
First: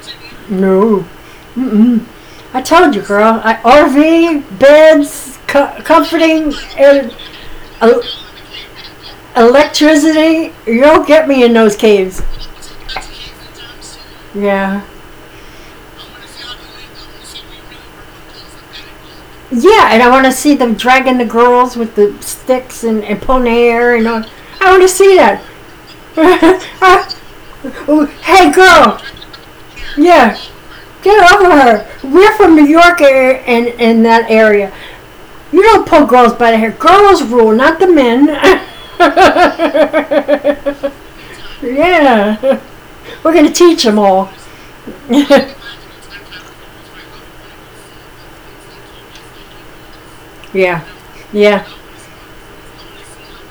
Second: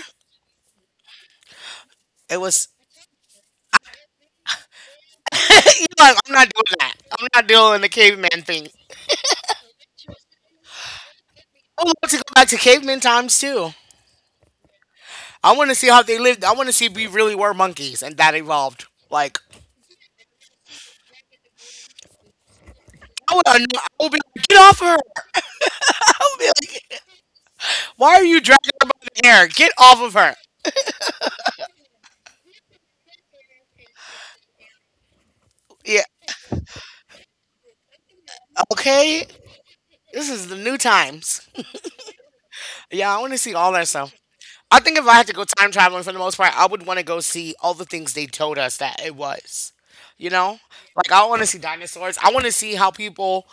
S2: No. Mm-mm.
S1: It
S2: I
S1: was
S2: told you, girl. RV, beds,
S1: <laughs> You're like, I'm not
S2: comforting,
S1: doing that.
S2: and
S1: I'm not doing the
S2: el-
S1: caveman thing.
S2: electricity. You'll get me in those
S1: I would love to
S2: caves.
S1: go back to caveman times too.
S2: Yeah.
S1: I want to see how they lived. I want to see if we really were monkeys and that evolved. Like,
S2: Yeah, and I want to see them dragging the girls with the sticks and,
S1: I would, anno- I
S2: ponair and
S1: would be
S2: all.
S1: like, get
S2: I want
S1: off
S2: to
S1: of her.
S2: see
S1: <laughs>
S2: that.
S1: I would be like,
S2: <laughs>
S1: why are you
S2: Hey,
S1: dragging her
S2: girl.
S1: by the hair? Get off of her.
S2: Yeah, get over her. We're from New York and and that area. You don't
S1: Yeah,
S2: pull girls by the hair. Girls rule, not the men. <laughs>
S1: okay. This is the new times.
S2: yeah,
S1: Yeah, I want
S2: we're
S1: to
S2: gonna
S1: see all
S2: teach
S1: that
S2: them
S1: stuff.
S2: all.
S1: I think if
S2: <laughs>
S1: I had to go
S2: yeah,
S1: time traveling for the most part, I would want to go see all the things they told us that it was. You know, like I want to see
S2: yeah,
S1: dinosaurs. I want to see how people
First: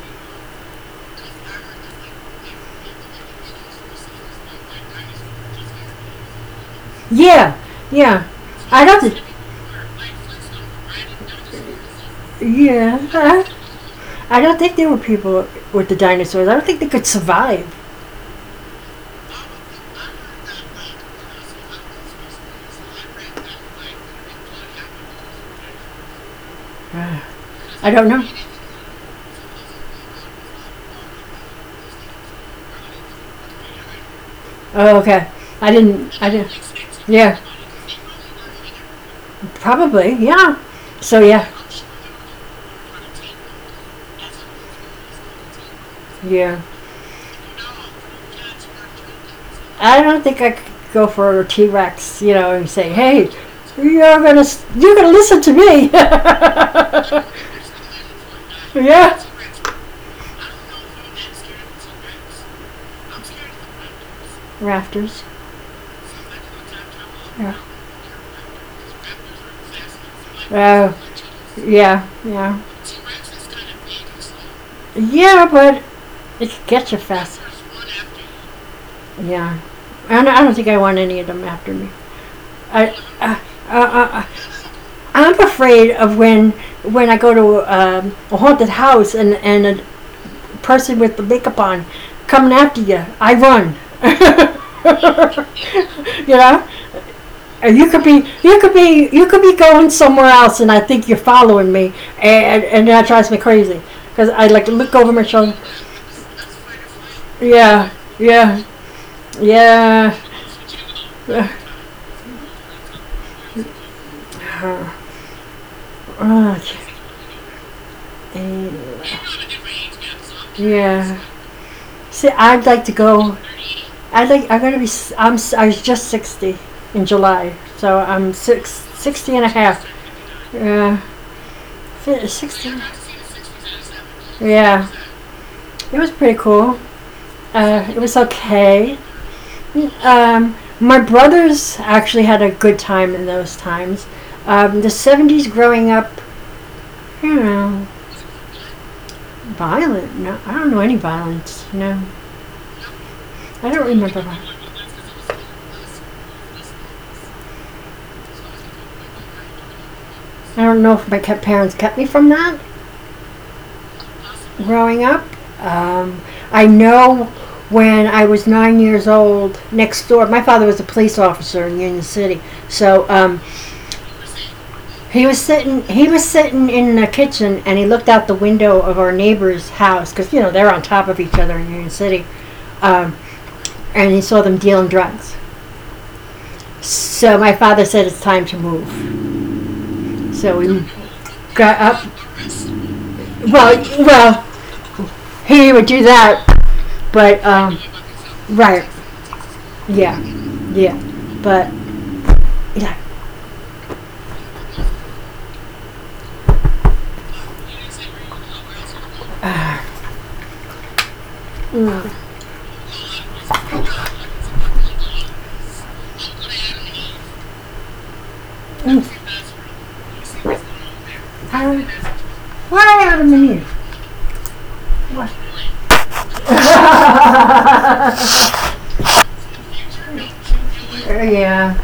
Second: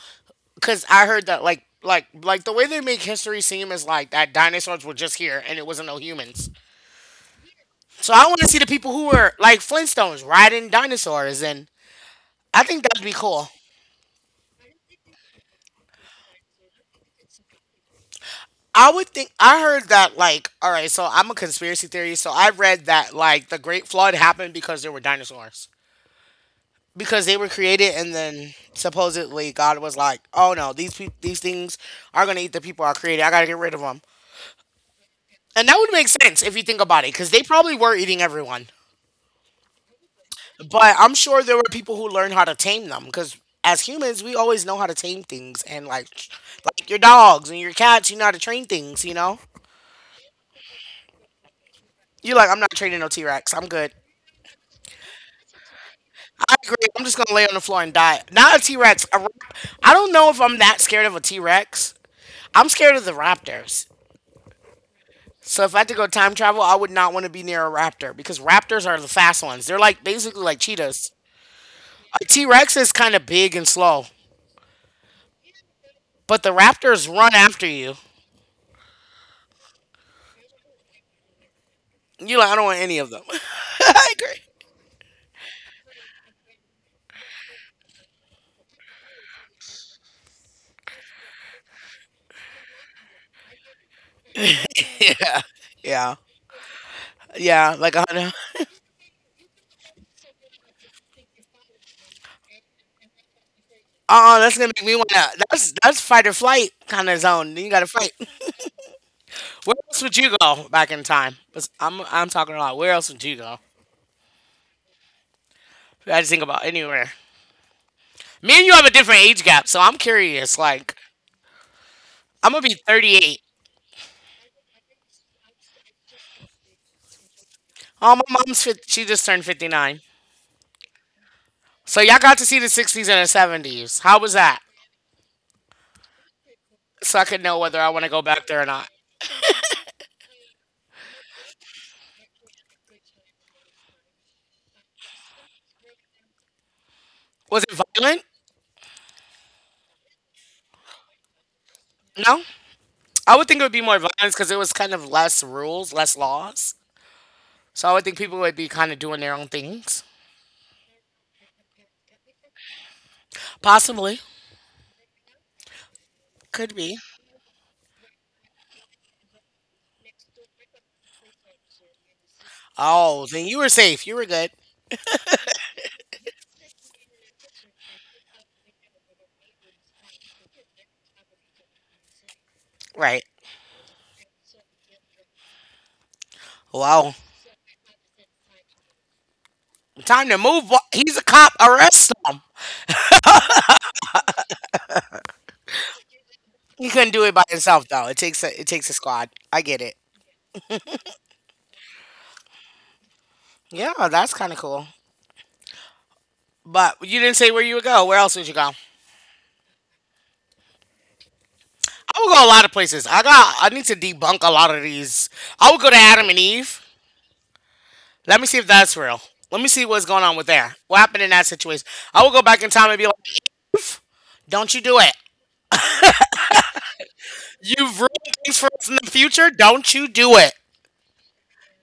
S1: because I heard that like the way they make history seem is like that dinosaurs were just here and it wasn't no humans.
S2: yeah,
S1: So I
S2: yeah.
S1: want to see the
S2: I
S1: people who
S2: don't.
S1: were like Flintstones riding dinosaurs, and I think
S2: Yeah.
S1: that'd be cool.
S2: I don't think there were people with the dinosaurs. I don't think they could survive.
S1: I would think I heard that, like, all right, so I'm a conspiracy theorist, so I read that like the Great Flood happened because there were dinosaurs. Because they were
S2: I
S1: created,
S2: don't
S1: and
S2: know.
S1: then supposedly God was like, "Oh no, these pe- these things are gonna eat the people I created. I gotta get rid of them."
S2: Oh, okay.
S1: And
S2: I
S1: that would make
S2: didn't. I
S1: sense
S2: didn't.
S1: if you think about it, because
S2: Yeah,
S1: they probably were eating everyone.
S2: probably. Yeah.
S1: But I'm
S2: So
S1: sure
S2: yeah,
S1: there were people who learned how to tame them because as humans, we always know how to tame things, and
S2: yeah.
S1: like your dogs and your cats, you know how to train things, you know?
S2: I don't think I could go for a T Rex,
S1: You're like, I'm
S2: and
S1: not
S2: say,
S1: training no T
S2: "Hey,
S1: Rex. I'm good.
S2: you're gonna you're gonna listen to me."
S1: I agree. I'm just gonna lay on the floor and die. Not a T
S2: <laughs>
S1: Rex.
S2: yeah.
S1: I don't know if I'm that scared of a T Rex. I'm scared of the raptors.
S2: Rafters.
S1: So if I had to go time travel, I would not want to be
S2: Yeah.
S1: near a raptor because raptors are the fast ones. They're like basically like
S2: Oh,
S1: cheetahs.
S2: yeah,
S1: A T
S2: yeah.
S1: Rex is kind of big and slow,
S2: Yeah, but
S1: but the
S2: it gets you
S1: raptors run
S2: fast.
S1: after you.
S2: Yeah, I don't think I want any of them after me.
S1: You like, I don't want
S2: I,
S1: any of them.
S2: I,
S1: <laughs>
S2: I,
S1: I
S2: I
S1: agree.
S2: I'm afraid of when I go to a haunted house and a person with the makeup on coming after you. I run.
S1: <laughs> Yeah. Yeah.
S2: <laughs> You know.
S1: Yeah.
S2: You
S1: Like a
S2: could be,
S1: 100. <laughs>
S2: going somewhere else, and I think you're following me, and that drives me crazy, because
S1: Oh,
S2: I
S1: that's
S2: like
S1: gonna
S2: to
S1: make me
S2: look over my
S1: wanna,
S2: shoulder.
S1: that's fight or flight kind of zone. Then you gotta
S2: Yeah,
S1: fight.
S2: yeah,
S1: Where else
S2: yeah.
S1: would you go back in time?
S2: Yeah.
S1: 'Cause I'm talking a lot. Where else would you go? I just think about anywhere. Me and you have a different age gap, so I'm curious. Like
S2: See,
S1: I'm gonna
S2: I'd
S1: be
S2: like to go.
S1: 38.
S2: I'd like. I'm gonna be. I'm. I like I am going to be I am I was just 60 in July, so
S1: Oh, my
S2: I'm
S1: mom's 50, she just
S2: 60 and
S1: turned
S2: a half.
S1: 59. So y'all
S2: Yeah.
S1: got to see the
S2: 60.
S1: 60s and the 70s. How was that?
S2: Yeah. It was pretty cool.
S1: So I could know whether I
S2: It
S1: want to
S2: was
S1: go back there or not.
S2: okay. My brothers actually had a good time in those times. The 70s growing up, you
S1: Was it
S2: know,
S1: violent?
S2: violent. No, I don't know any violence. No,
S1: No. I would think it
S2: I
S1: would be
S2: don't
S1: more
S2: remember.
S1: violence because it was kind of less rules, less laws. So I would think people would be kind of doing their own things.
S2: I don't know if my parents kept me from that
S1: Possibly.
S2: growing up. Um, I
S1: Could be.
S2: know when I was 9 years old, next door, my father was a police officer in Union City, so
S1: Oh, then you were safe. You were good. <laughs>
S2: he was sitting. He was sitting in the kitchen, and he looked out the window of our neighbor's house because you know they're on top of each other in Union City, um,
S1: Right.
S2: and he saw them dealing drugs.
S1: Wow.
S2: So my father said it's time to move.
S1: Time to
S2: So
S1: move. Wa-
S2: we
S1: He's a cop.
S2: got
S1: Arrest
S2: up.
S1: him.
S2: Well, he would do that,
S1: He couldn't do it by
S2: but
S1: himself though. It takes a it
S2: right.
S1: takes a squad. I get it.
S2: Yeah, yeah, but yeah.
S1: Yeah, that's kind of cool. But you didn't say where you would go. Where else would you go?
S2: Uh,
S1: I would go a lot of places. I got. I need to debunk a lot of these. I would go to Adam and Eve. Let me see if that's real. Let me see what's going on with there. What happened in that
S2: Tyra,
S1: situation? I will go back in
S2: why
S1: time and be like,
S2: Adam and Eve?
S1: don't you do it.
S2: Uh,
S1: You've ruined things for us in the future. Don't you do it.
S2: <laughs> <laughs> yeah,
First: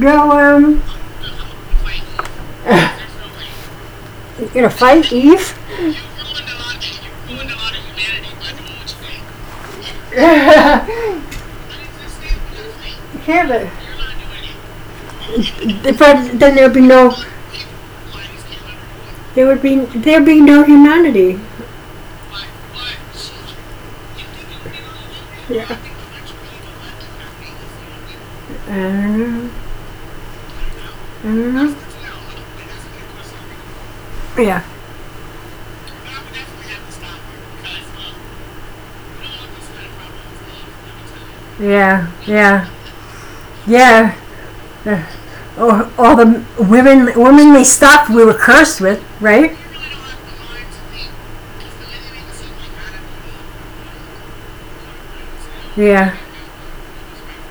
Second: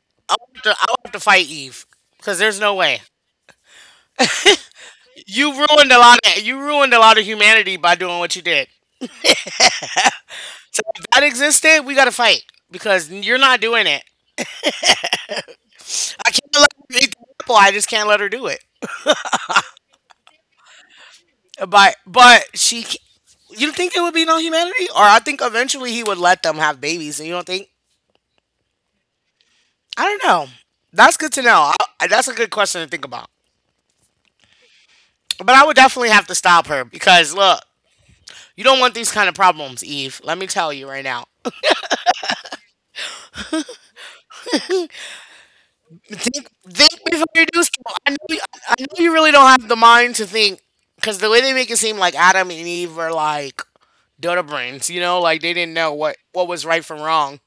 S2: go
S1: I'll have to, I'll have to fight Eve because there's no way.
S2: you gonna fight
S1: You
S2: Eve?
S1: ruined a lot. Of, you ruined a lot of humanity by doing what you did. <laughs> So
S2: <laughs>
S1: if that
S2: Have
S1: existed, we got to fight because you're not
S2: it,
S1: doing it. I
S2: but then
S1: can't
S2: there'd
S1: let
S2: be
S1: her
S2: no,
S1: eat the apple. I just can't let her do it.
S2: there would be, there'd be no humanity.
S1: But she. You think there would be no humanity, or I think
S2: Yeah.
S1: eventually he would let them have babies. And you don't think
S2: I don't know.
S1: I don't know. That's
S2: I
S1: good to
S2: don't
S1: know.
S2: know.
S1: I, that's a good question to think about.
S2: Yeah,
S1: But I would definitely have to stop her because look, you don't want these kind of problems, Eve. Let me tell you right now.
S2: yeah, yeah, yeah. Uh. Or all the
S1: Think
S2: women
S1: before you
S2: women they
S1: do stuff.
S2: stopped we were
S1: I
S2: cursed
S1: know
S2: with,
S1: you really don't
S2: right?
S1: have the mind to think because the way they make it seem like Adam and Eve were like dodo brains, you know, like they didn't know
S2: Yeah,
S1: what was right from wrong.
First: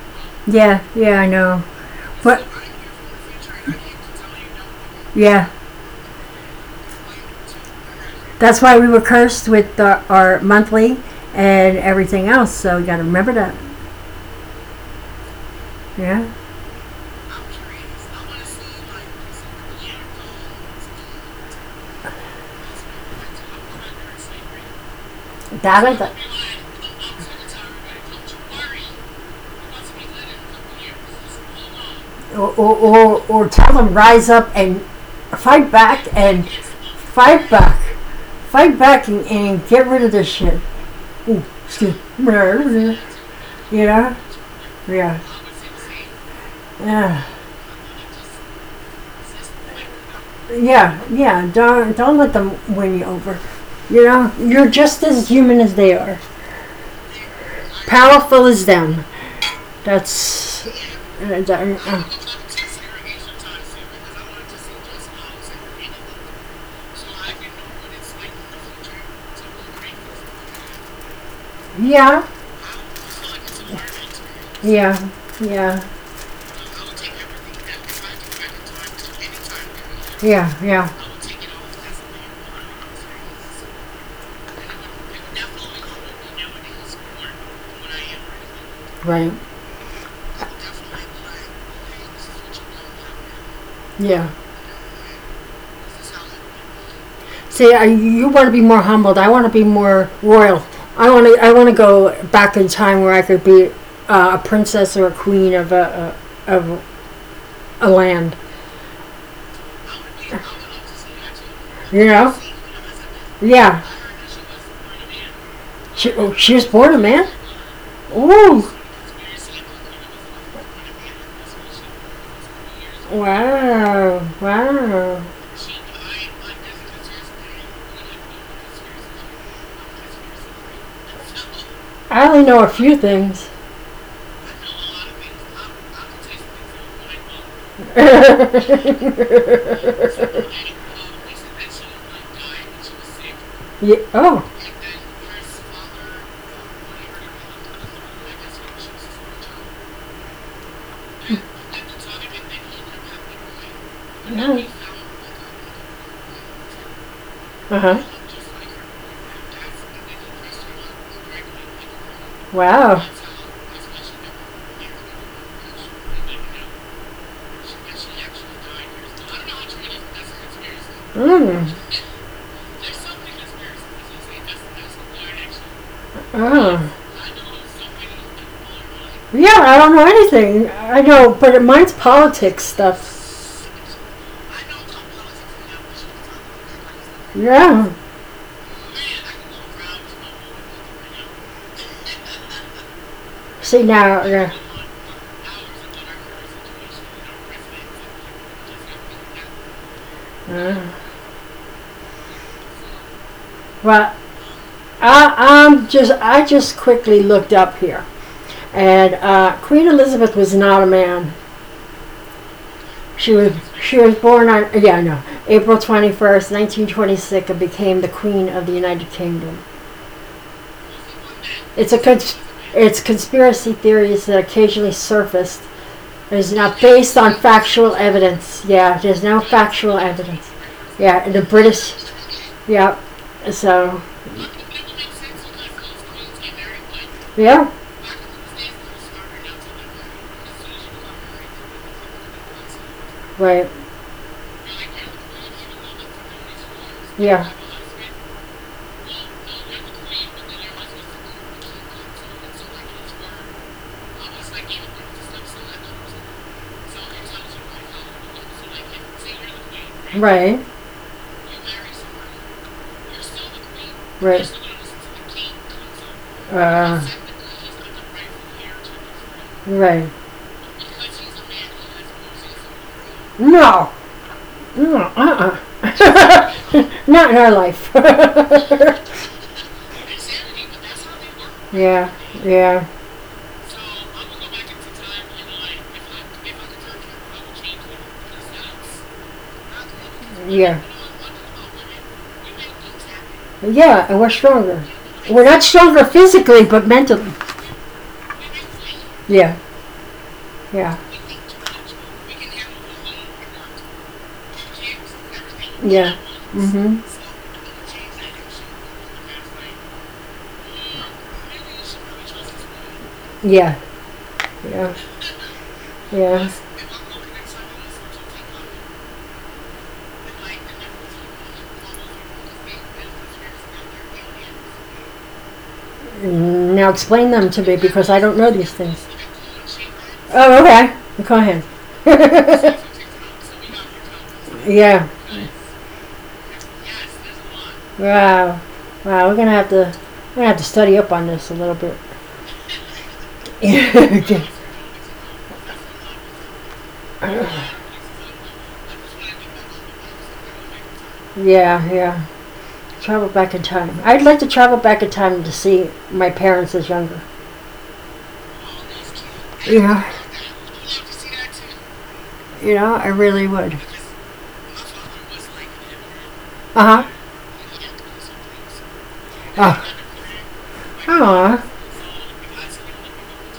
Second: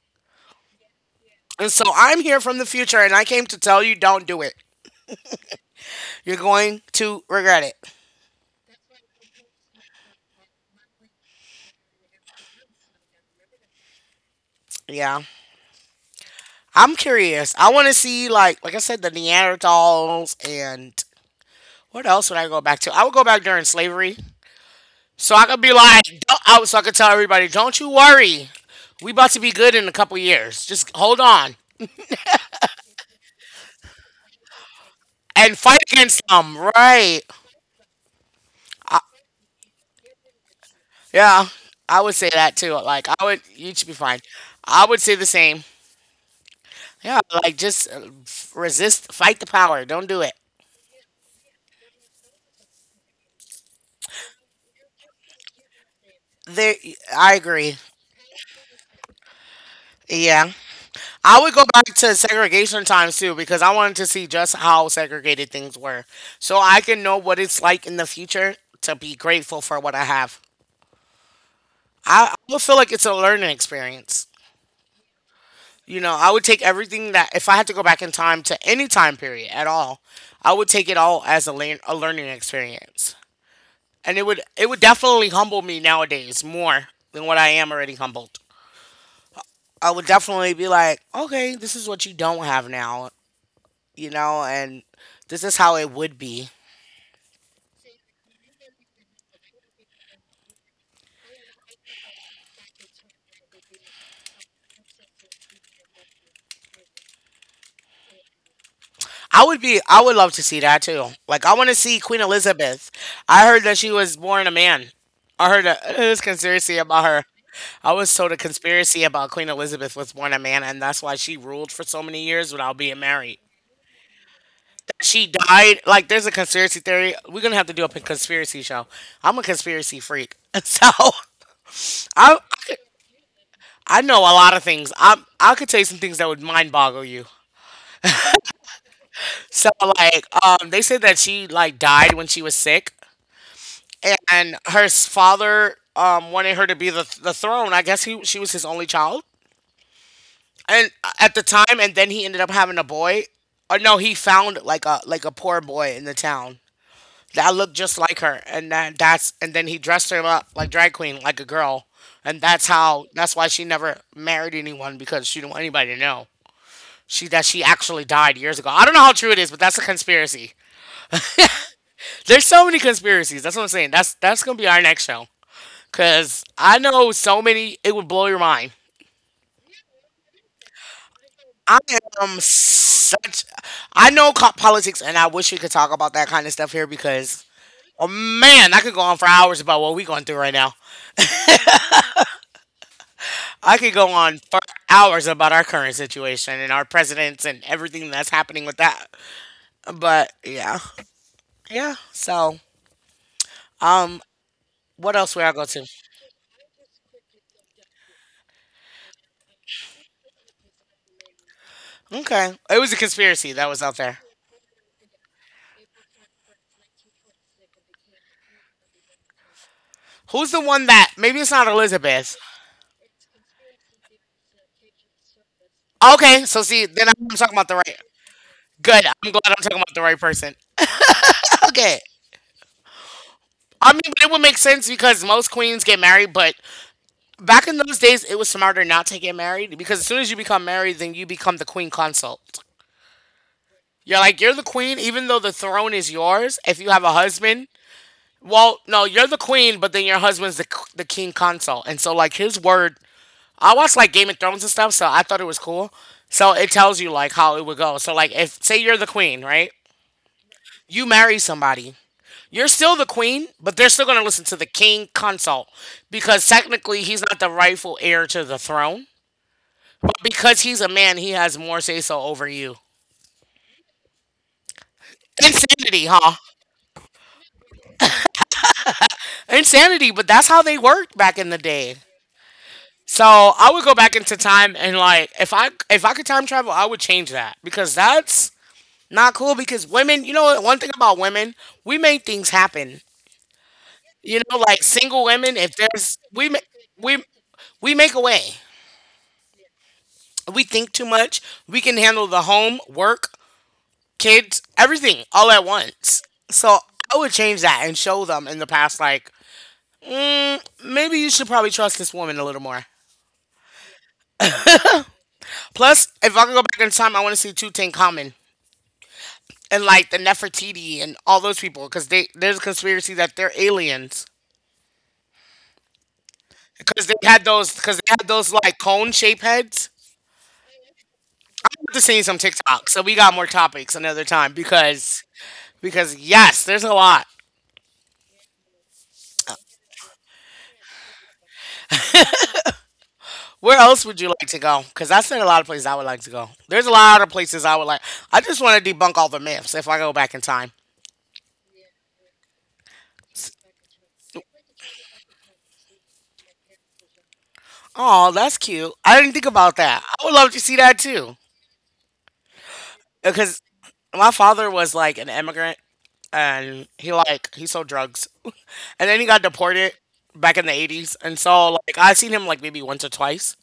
S2: yeah, yeah. I know,
S1: And so I'm here
S2: but
S1: from the future, and I came to tell you, don't do it.
S2: yeah,
S1: You're going to regret it.
S2: that's why we were cursed with our monthly and everything else. So you got to remember that.
S1: Yeah.
S2: Yeah.
S1: I'm curious. I want to see, like I said, the Neanderthals and what else would I go back to? I would go back during slavery, so I could be
S2: That I
S1: like,
S2: th-
S1: don't- I, so I could tell everybody, don't you worry, we about to be good in a couple years. Just hold on
S2: or tell them rise up
S1: and fight against
S2: and
S1: them, right?
S2: fight back, fight
S1: I,
S2: back and get rid of this shit. Oh,
S1: yeah,
S2: excuse
S1: I would say that too.
S2: me.
S1: Like I would, you
S2: you
S1: should be
S2: know
S1: fine. I would say
S2: yeah,
S1: the same. Yeah,
S2: yeah,
S1: like just resist, fight the power. Don't do it.
S2: yeah, yeah, don't let them win you over. You know you're just as human as they are,
S1: There, I agree.
S2: powerful as them.
S1: Yeah,
S2: that's uh,
S1: I
S2: that-
S1: would go
S2: uh,
S1: back
S2: uh.
S1: to segregation times too because I wanted to see just how segregated things were. So I can know what it's like in the future to be grateful for what I have.
S2: Yeah,
S1: I would feel like it's a learning experience.
S2: yeah, yeah,
S1: You know, I would take everything that, if I had to go back in time to any time period at all,
S2: yeah,
S1: I would
S2: yeah,
S1: take it all as a learning experience. And it would definitely humble me nowadays more than what I am already humbled.
S2: right,
S1: I would definitely be like, okay, this is what you don't have now. You
S2: yeah.
S1: know, and this is how it would be.
S2: See, you want to be more humbled. I want to be more royal. I want to go back in time where I could be a princess or a queen of a of a land.
S1: I would love to see that too. Like, I want to see
S2: You
S1: Queen
S2: know?
S1: Elizabeth. I heard that
S2: Yeah.
S1: she was born a man. <laughs>
S2: She,
S1: This
S2: oh, she was
S1: conspiracy
S2: born a
S1: about her.
S2: man.
S1: I was told a
S2: Ooh.
S1: conspiracy about Queen Elizabeth was born a man, and that's why she ruled for so many years without being married.
S2: Wow. Wow.
S1: She died. Like, there's a conspiracy theory. We're gonna have to do a conspiracy show. I'm a conspiracy freak, <laughs> so
S2: I
S1: I
S2: only know a few things.
S1: I know a lot of things. I could tell you some things that would mind boggle you.
S2: <laughs> yeah.
S1: So like they said that she like died when she was sick
S2: Oh.
S1: and her father wanted her to be the throne. I guess he she was his only child. And at the time and then he ended up having a boy. Or no, he found
S2: No.
S1: like a poor boy in the town that looked just
S2: Uh-huh.
S1: like her and that that's and then he dressed her up like drag queen like a girl. And
S2: Wow.
S1: that's why she never married anyone because she didn't want anybody to know. She that she actually died years ago. I don't know how true it is, but that's a conspiracy.
S2: Mm.
S1: There's so many conspiracies. That's what I'm saying. That's gonna be our next show. Cause I
S2: Oh.
S1: know so many, it would blow your mind.
S2: Yeah, I don't know anything. I know, but
S1: I
S2: mine's
S1: am
S2: politics stuff.
S1: such. I know politics, and I wish we could talk about that kind of stuff here because,
S2: Yeah.
S1: oh man, I could go on for hours about what we're going through right now. I could
S2: See
S1: go
S2: now,
S1: on for
S2: yeah.
S1: hours about our current situation and our presidents and everything that's happening with that. But
S2: Uh,
S1: yeah. So, um,
S2: well,
S1: what else would
S2: I,
S1: I go to?
S2: I'm just, I just quickly looked up here, and Queen Elizabeth was not a man.
S1: Okay, it was a
S2: She
S1: conspiracy
S2: was,
S1: that was out
S2: she
S1: there.
S2: was born on, yeah, I know, April 21st, 1926, and became the Queen of the United Kingdom.
S1: Who's the one that maybe it's not
S2: It's a
S1: Elizabeth?
S2: cons- it's conspiracy theories that occasionally surfaced.
S1: Okay,
S2: It's
S1: so see,
S2: not
S1: then
S2: based
S1: I'm
S2: on
S1: talking about the right.
S2: factual evidence. Yeah,
S1: Good.
S2: there's
S1: I'm glad
S2: no
S1: I'm talking about
S2: factual
S1: the right
S2: evidence.
S1: person.
S2: Yeah, and the
S1: <laughs>
S2: British.
S1: Okay.
S2: Yeah,
S1: I mean,
S2: so
S1: but it would make sense because most queens get married, but back
S2: yeah,
S1: in those days, it was smarter not to get married because as soon as you become married, then you become the queen consort.
S2: right.
S1: You're the queen, even though the throne is yours. If you have a
S2: Yeah.
S1: husband, well, no, you're the queen, but then your husband's the king consort. And so, like, his word, I watched like Game of Thrones and stuff, so I thought it was cool. So it tells you like how it would go. So, like, if say you're the queen, right?
S2: Right.
S1: You marry somebody. You're still the queen, but they're still going to listen
S2: Right.
S1: to the king consult because technically
S2: Uh,
S1: he's not the rightful heir to the throne.
S2: right.
S1: But because he's a man, he has more say so over you.
S2: No. No.
S1: Insanity, huh?
S2: <laughs> Not in our life. <laughs>
S1: Insanity, but that's how they worked back in the day.
S2: yeah. Yeah.
S1: So I would go back into time and like if I could time travel, I would change that because that's not cool. Because women, you know, what? One
S2: Yeah.
S1: thing about women, we make things happen.
S2: Yeah, and we're
S1: You know,
S2: stronger.
S1: like single
S2: We're
S1: women,
S2: not
S1: if
S2: stronger
S1: there's we ma-
S2: physically, but
S1: we
S2: mentally.
S1: we make a way.
S2: Yeah.
S1: We think
S2: Yeah.
S1: too much. We can handle the home, work, kids, everything all at
S2: Yeah.
S1: once. So
S2: Mhm.
S1: I would change that and show them in the past, like, maybe you should probably trust this woman a little more.
S2: Yeah. Yeah.
S1: Plus, if I
S2: Yeah.
S1: could go back in time, I want to see Tutankhamun and like the Nefertiti and all those people because they there's a conspiracy that they're aliens
S2: Now
S1: because they
S2: explain
S1: had
S2: them to me because I don't
S1: those
S2: know these
S1: like
S2: things.
S1: cone shape heads.
S2: Oh, okay. Go ahead.
S1: I've just seen some TikTok,
S2: <laughs>
S1: so we got more topics another time
S2: yeah.
S1: because yes, there's a lot.
S2: Wow. Wow. We're gonna have to. Study up on this a little bit.
S1: Where else would you like to
S2: <laughs>
S1: go? Because I said a lot of places I would like to go. There's a lot of places I would
S2: yeah.
S1: like. I just want to debunk all the myths if I go back in time.
S2: Yeah. Travel back in time. I'd like to travel back in time to see my parents as younger.
S1: Oh, that's cute. I didn't think about that.
S2: Yeah.
S1: I would love to see that too.
S2: You know, I really
S1: Because
S2: would.
S1: my father was like an immigrant
S2: Uh
S1: and
S2: huh.
S1: he sold drugs. <laughs> And then he got
S2: Oh.
S1: deported back in the 80s. And
S2: Aw.
S1: so like I seen him like maybe once or twice.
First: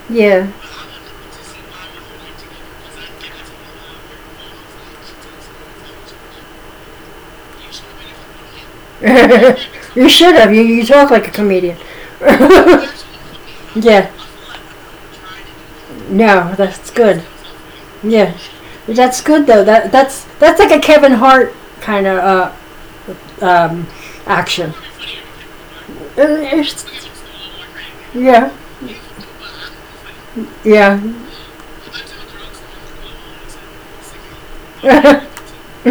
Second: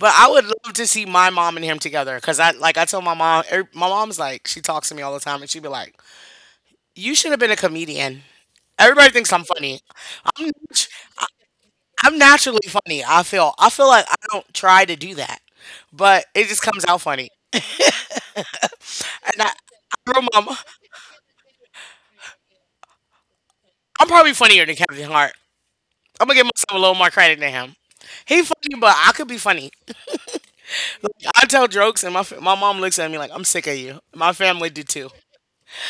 S1: But I would
S2: Yeah.
S1: love to see my mom and him together because I tell my mom, my mom's like she talks to me all the time and she'd be like, "You should have been a comedian."
S2: <laughs>
S1: Everybody thinks I'm funny.
S2: You should
S1: I'm
S2: have. You
S1: nat-
S2: talk
S1: I-
S2: like a comedian.
S1: I'm
S2: <laughs>
S1: naturally funny. I feel like
S2: yeah.
S1: I don't try to do that, but it
S2: No,
S1: just comes
S2: that's
S1: out
S2: good.
S1: funny. <laughs> and
S2: Yeah, that's
S1: I,
S2: good though. That
S1: I
S2: that's
S1: wrote my,
S2: that's like a Kevin Hart kind of uh, um,
S1: I'm probably funnier
S2: action.
S1: than Kevin Hart. I'm gonna
S2: Uh,
S1: give myself a little
S2: It's-
S1: more credit than him. He
S2: yeah,
S1: funny, but I could be funny.
S2: yeah.
S1: I tell jokes, and my mom looks at me like I'm sick of you. My family do
S2: <laughs>
S1: too.
S2: yeah.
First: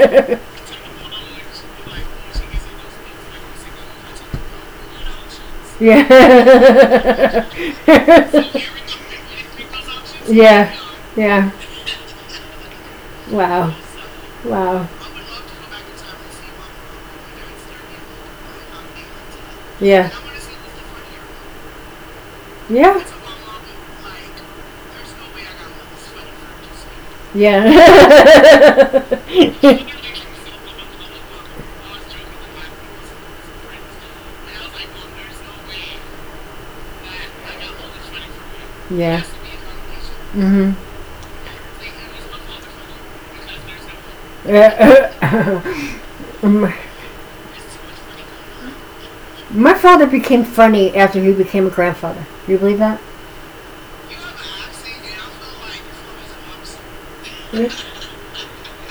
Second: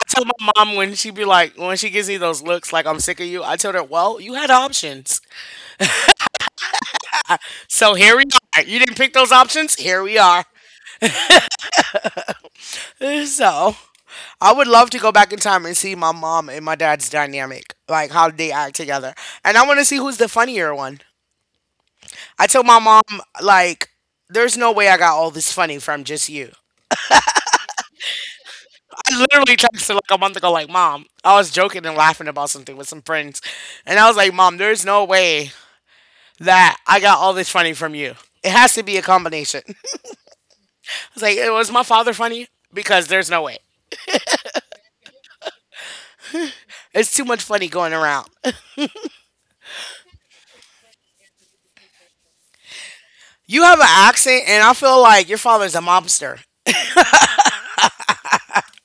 S1: I tell my mom when she be like when she gives me those looks like I'm sick of you. I told her, well, you had options, so here we are.
S2: <laughs>
S1: You didn't pick those options. Here we are.
S2: yeah. Yeah. Wow.
S1: So I would
S2: Wow.
S1: love to go back in time and see my mom and my dad's dynamic, like how they act together. And I want to see
S2: Yeah.
S1: who's the funnier one. I told my
S2: Yeah.
S1: mom, like, there's no way I got all this funny from just you.
S2: Yeah.
S1: I literally
S2: <laughs>
S1: texted like a month ago, like, mom, I was joking and laughing about something with some friends. And I was like, mom, there's no way that I got all this funny from you. It has to be a
S2: yeah.
S1: combination. <laughs> I
S2: hmm
S1: was like, was my father funny? Because there's no way.
S2: my,
S1: It's too much funny going around.
S2: <coughs> my father became funny after he became a grandfather. Do you believe that?
S1: You have an accent, and I feel like your father's a mobster.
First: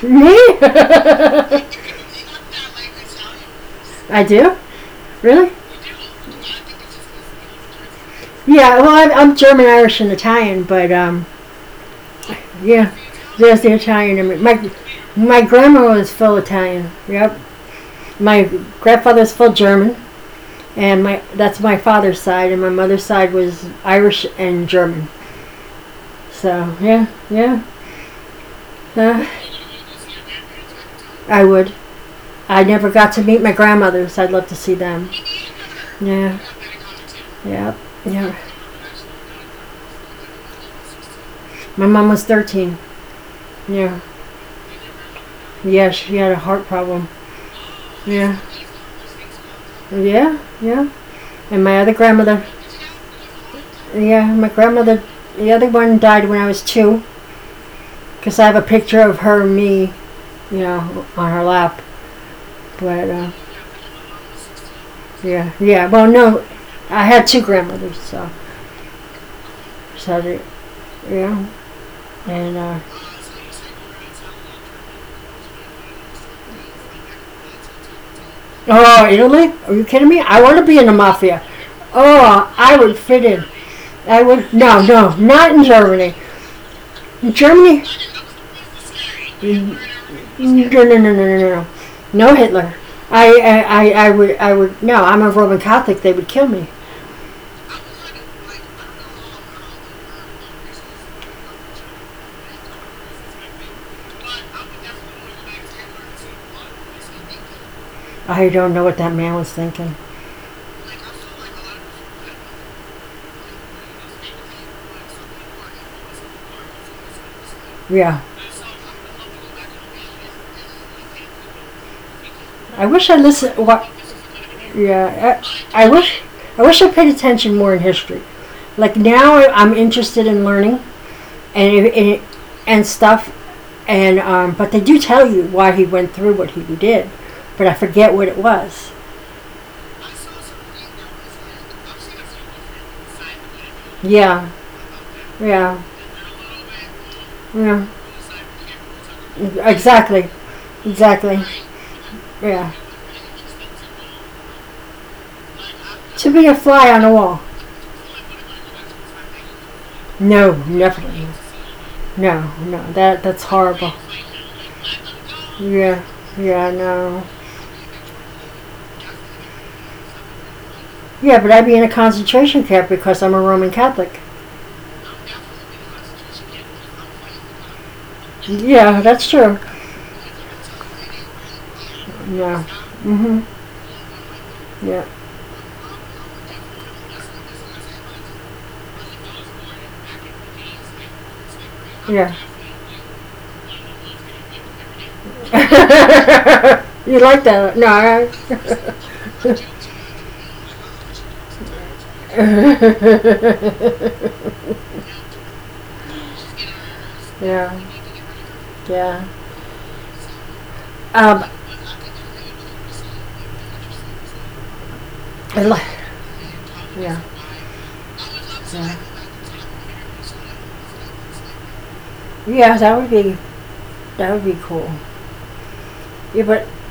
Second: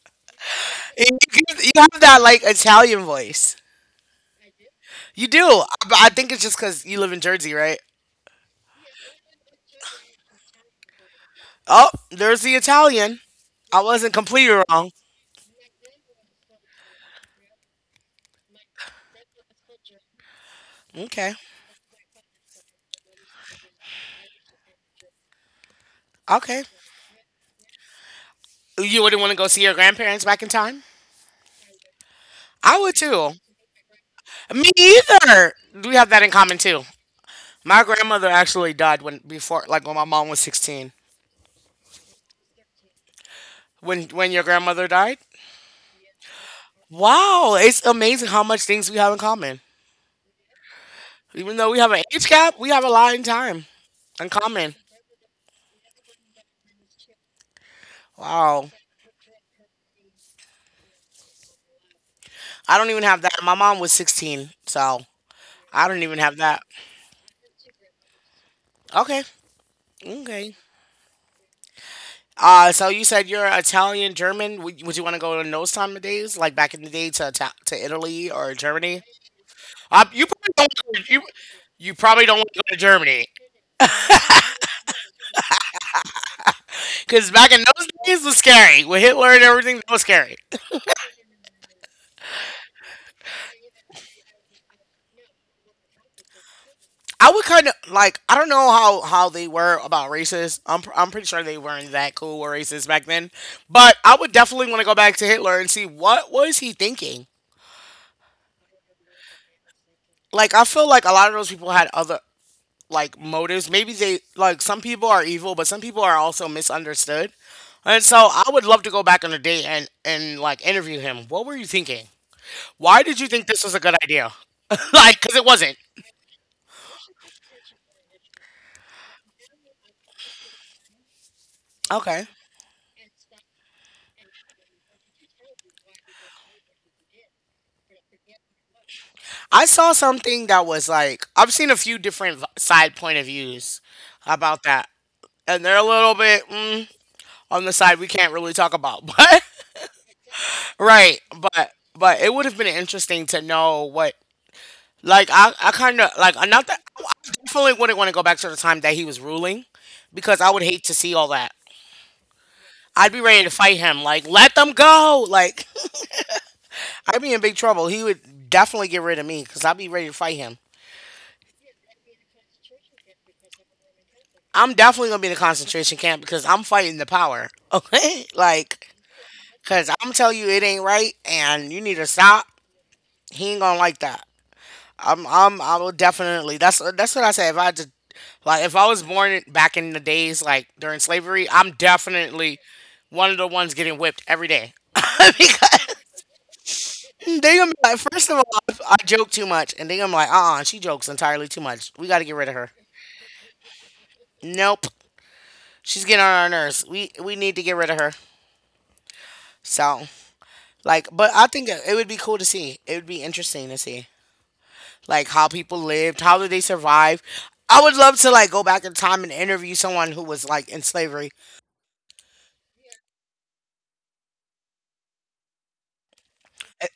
S2: Me?
S1: You have that like Italian voice.
S2: <laughs> I do?
S1: You
S2: Really?
S1: do. But I think it's just because you live in Jersey, right?
S2: Yeah, well, I'm German, Irish, and Italian, but
S1: Oh, there's the
S2: yeah,
S1: Italian.
S2: there's the
S1: I wasn't
S2: Italian, in me.
S1: completely
S2: My
S1: wrong.
S2: my grandma was full Italian. Yep. My grandfather's full German, and my
S1: Okay.
S2: that's my father's side, and my mother's side was Irish and German.
S1: Okay.
S2: So yeah, yeah,
S1: You wouldn't
S2: yeah.
S1: want to go see your grandparents back in time?
S2: I would. I
S1: I
S2: never
S1: would
S2: got to
S1: too.
S2: meet my grandmothers. I'd love to
S1: Me
S2: see them.
S1: either. We have that in
S2: Yeah,
S1: common too.
S2: yeah,
S1: My grandmother
S2: yeah.
S1: actually died when before like when my mom was 16.
S2: My mom was 13. Yeah,
S1: When your grandmother died?
S2: yeah. She had a heart problem.
S1: Wow, it's amazing how
S2: Yeah,
S1: much things we have in common.
S2: yeah, yeah.
S1: Even though
S2: And
S1: we
S2: my
S1: have
S2: other
S1: an age
S2: grandmother.
S1: gap, we have a lot in time.
S2: Yeah, my
S1: Uncommon.
S2: grandmother. The other one died when I was two because I have a
S1: Wow.
S2: picture of her and me, on her lap.
S1: I don't even
S2: But
S1: have that.
S2: uh,
S1: My mom was 16, so
S2: yeah,
S1: I
S2: yeah.
S1: don't
S2: Well,
S1: even have
S2: no,
S1: that.
S2: I had two grandmothers, so
S1: Okay.
S2: so they-
S1: Okay.
S2: yeah. And
S1: So you said you're Italian, German. Would you want to go in those time of days, like back in the day, to to Italy or Germany?
S2: Oh, Italy? Are you kidding me?
S1: You
S2: I
S1: probably
S2: want to
S1: don't.
S2: be in the
S1: You
S2: mafia.
S1: you probably don't want
S2: Oh,
S1: to go to
S2: I would
S1: Germany
S2: fit in. I would. No, no, not in Germany.
S1: because
S2: In
S1: back in those
S2: Germany,
S1: days was scary with Hitler and
S2: no, no,
S1: everything. That was scary.
S2: no, no, no, no, no Hitler. I, I, I would, I would. No, I'm a Roman Catholic. They would kill me.
S1: I would kind of like I don't know how they were about races. I'm pretty sure they weren't that cool with races back then. But I would definitely want to go back to Hitler and see what was he thinking.
S2: I don't know what that man was thinking.
S1: Like I feel like a lot of those people had other like motives. Maybe they like some people are evil, but some people are also misunderstood. And so
S2: Yeah,
S1: I would love to go back on a date and interview him. What were you thinking?
S2: I
S1: Why
S2: wish
S1: did
S2: I
S1: you think
S2: listened.
S1: this was a good
S2: What?
S1: idea? <laughs> like cuz it
S2: Yeah,
S1: wasn't.
S2: I wish. I wish I paid attention more in history. Like now, am interested in learning and
S1: Okay.
S2: and, and stuff. And But they do tell you why he went through what he did, but I forget what it was.
S1: I saw something that was like I've seen a few different side point of views
S2: Yeah,
S1: about that, and they're a
S2: yeah,
S1: little bit mm, on the
S2: yeah.
S1: side we can't really talk about, <laughs> but
S2: Exactly,
S1: right,
S2: exactly.
S1: but it would have been
S2: Yeah.
S1: interesting to know what like I kind of like
S2: To be
S1: not
S2: a
S1: that I
S2: fly on the wall.
S1: definitely wouldn't want to go back to the time that he was ruling because I would
S2: No,
S1: hate to see
S2: never.
S1: all that.
S2: No, no.
S1: I'd be
S2: That
S1: ready to
S2: that's
S1: fight him.
S2: horrible.
S1: Like, let them go. Like,
S2: Yeah, yeah.
S1: <laughs> I'd be
S2: No,
S1: in big trouble. He would definitely get rid of me because I'd be ready to fight him.
S2: yeah, but I'd be in a concentration camp because I'm a Roman Catholic.
S1: I'm definitely gonna be in a concentration camp because I'm fighting the power. Okay, <laughs> like,
S2: Yeah, that's true.
S1: cause I'm telling you it ain't right, and you need to stop.
S2: Yeah.
S1: He ain't
S2: Mhm.
S1: gonna like that.
S2: Yeah.
S1: I will definitely. That's what I say. If I just, Like, if I was born back in the days, like during slavery, I'm
S2: Yeah.
S1: definitely one of the ones getting whipped every day <laughs> because.
S2: <laughs> You
S1: They
S2: like
S1: gonna
S2: that?
S1: be like,
S2: No.
S1: first of all, I joke too much, and they gonna be like, she jokes entirely too much. We got to get rid of her. Nope,
S2: <laughs>
S1: she's getting on our nerves. We need to get rid of
S2: Yeah.
S1: her.
S2: Yeah.
S1: So like, but I
S2: Um.
S1: think it would be cool to see. It would be interesting to see, like how
S2: I
S1: people lived, how did
S2: li-
S1: they survive.
S2: yeah.
S1: I would love to like go back in time
S2: Yeah.
S1: and interview someone who was like in slavery.
S2: Yeah. That would be. That would be cool. Yeah, but
S1: Eh,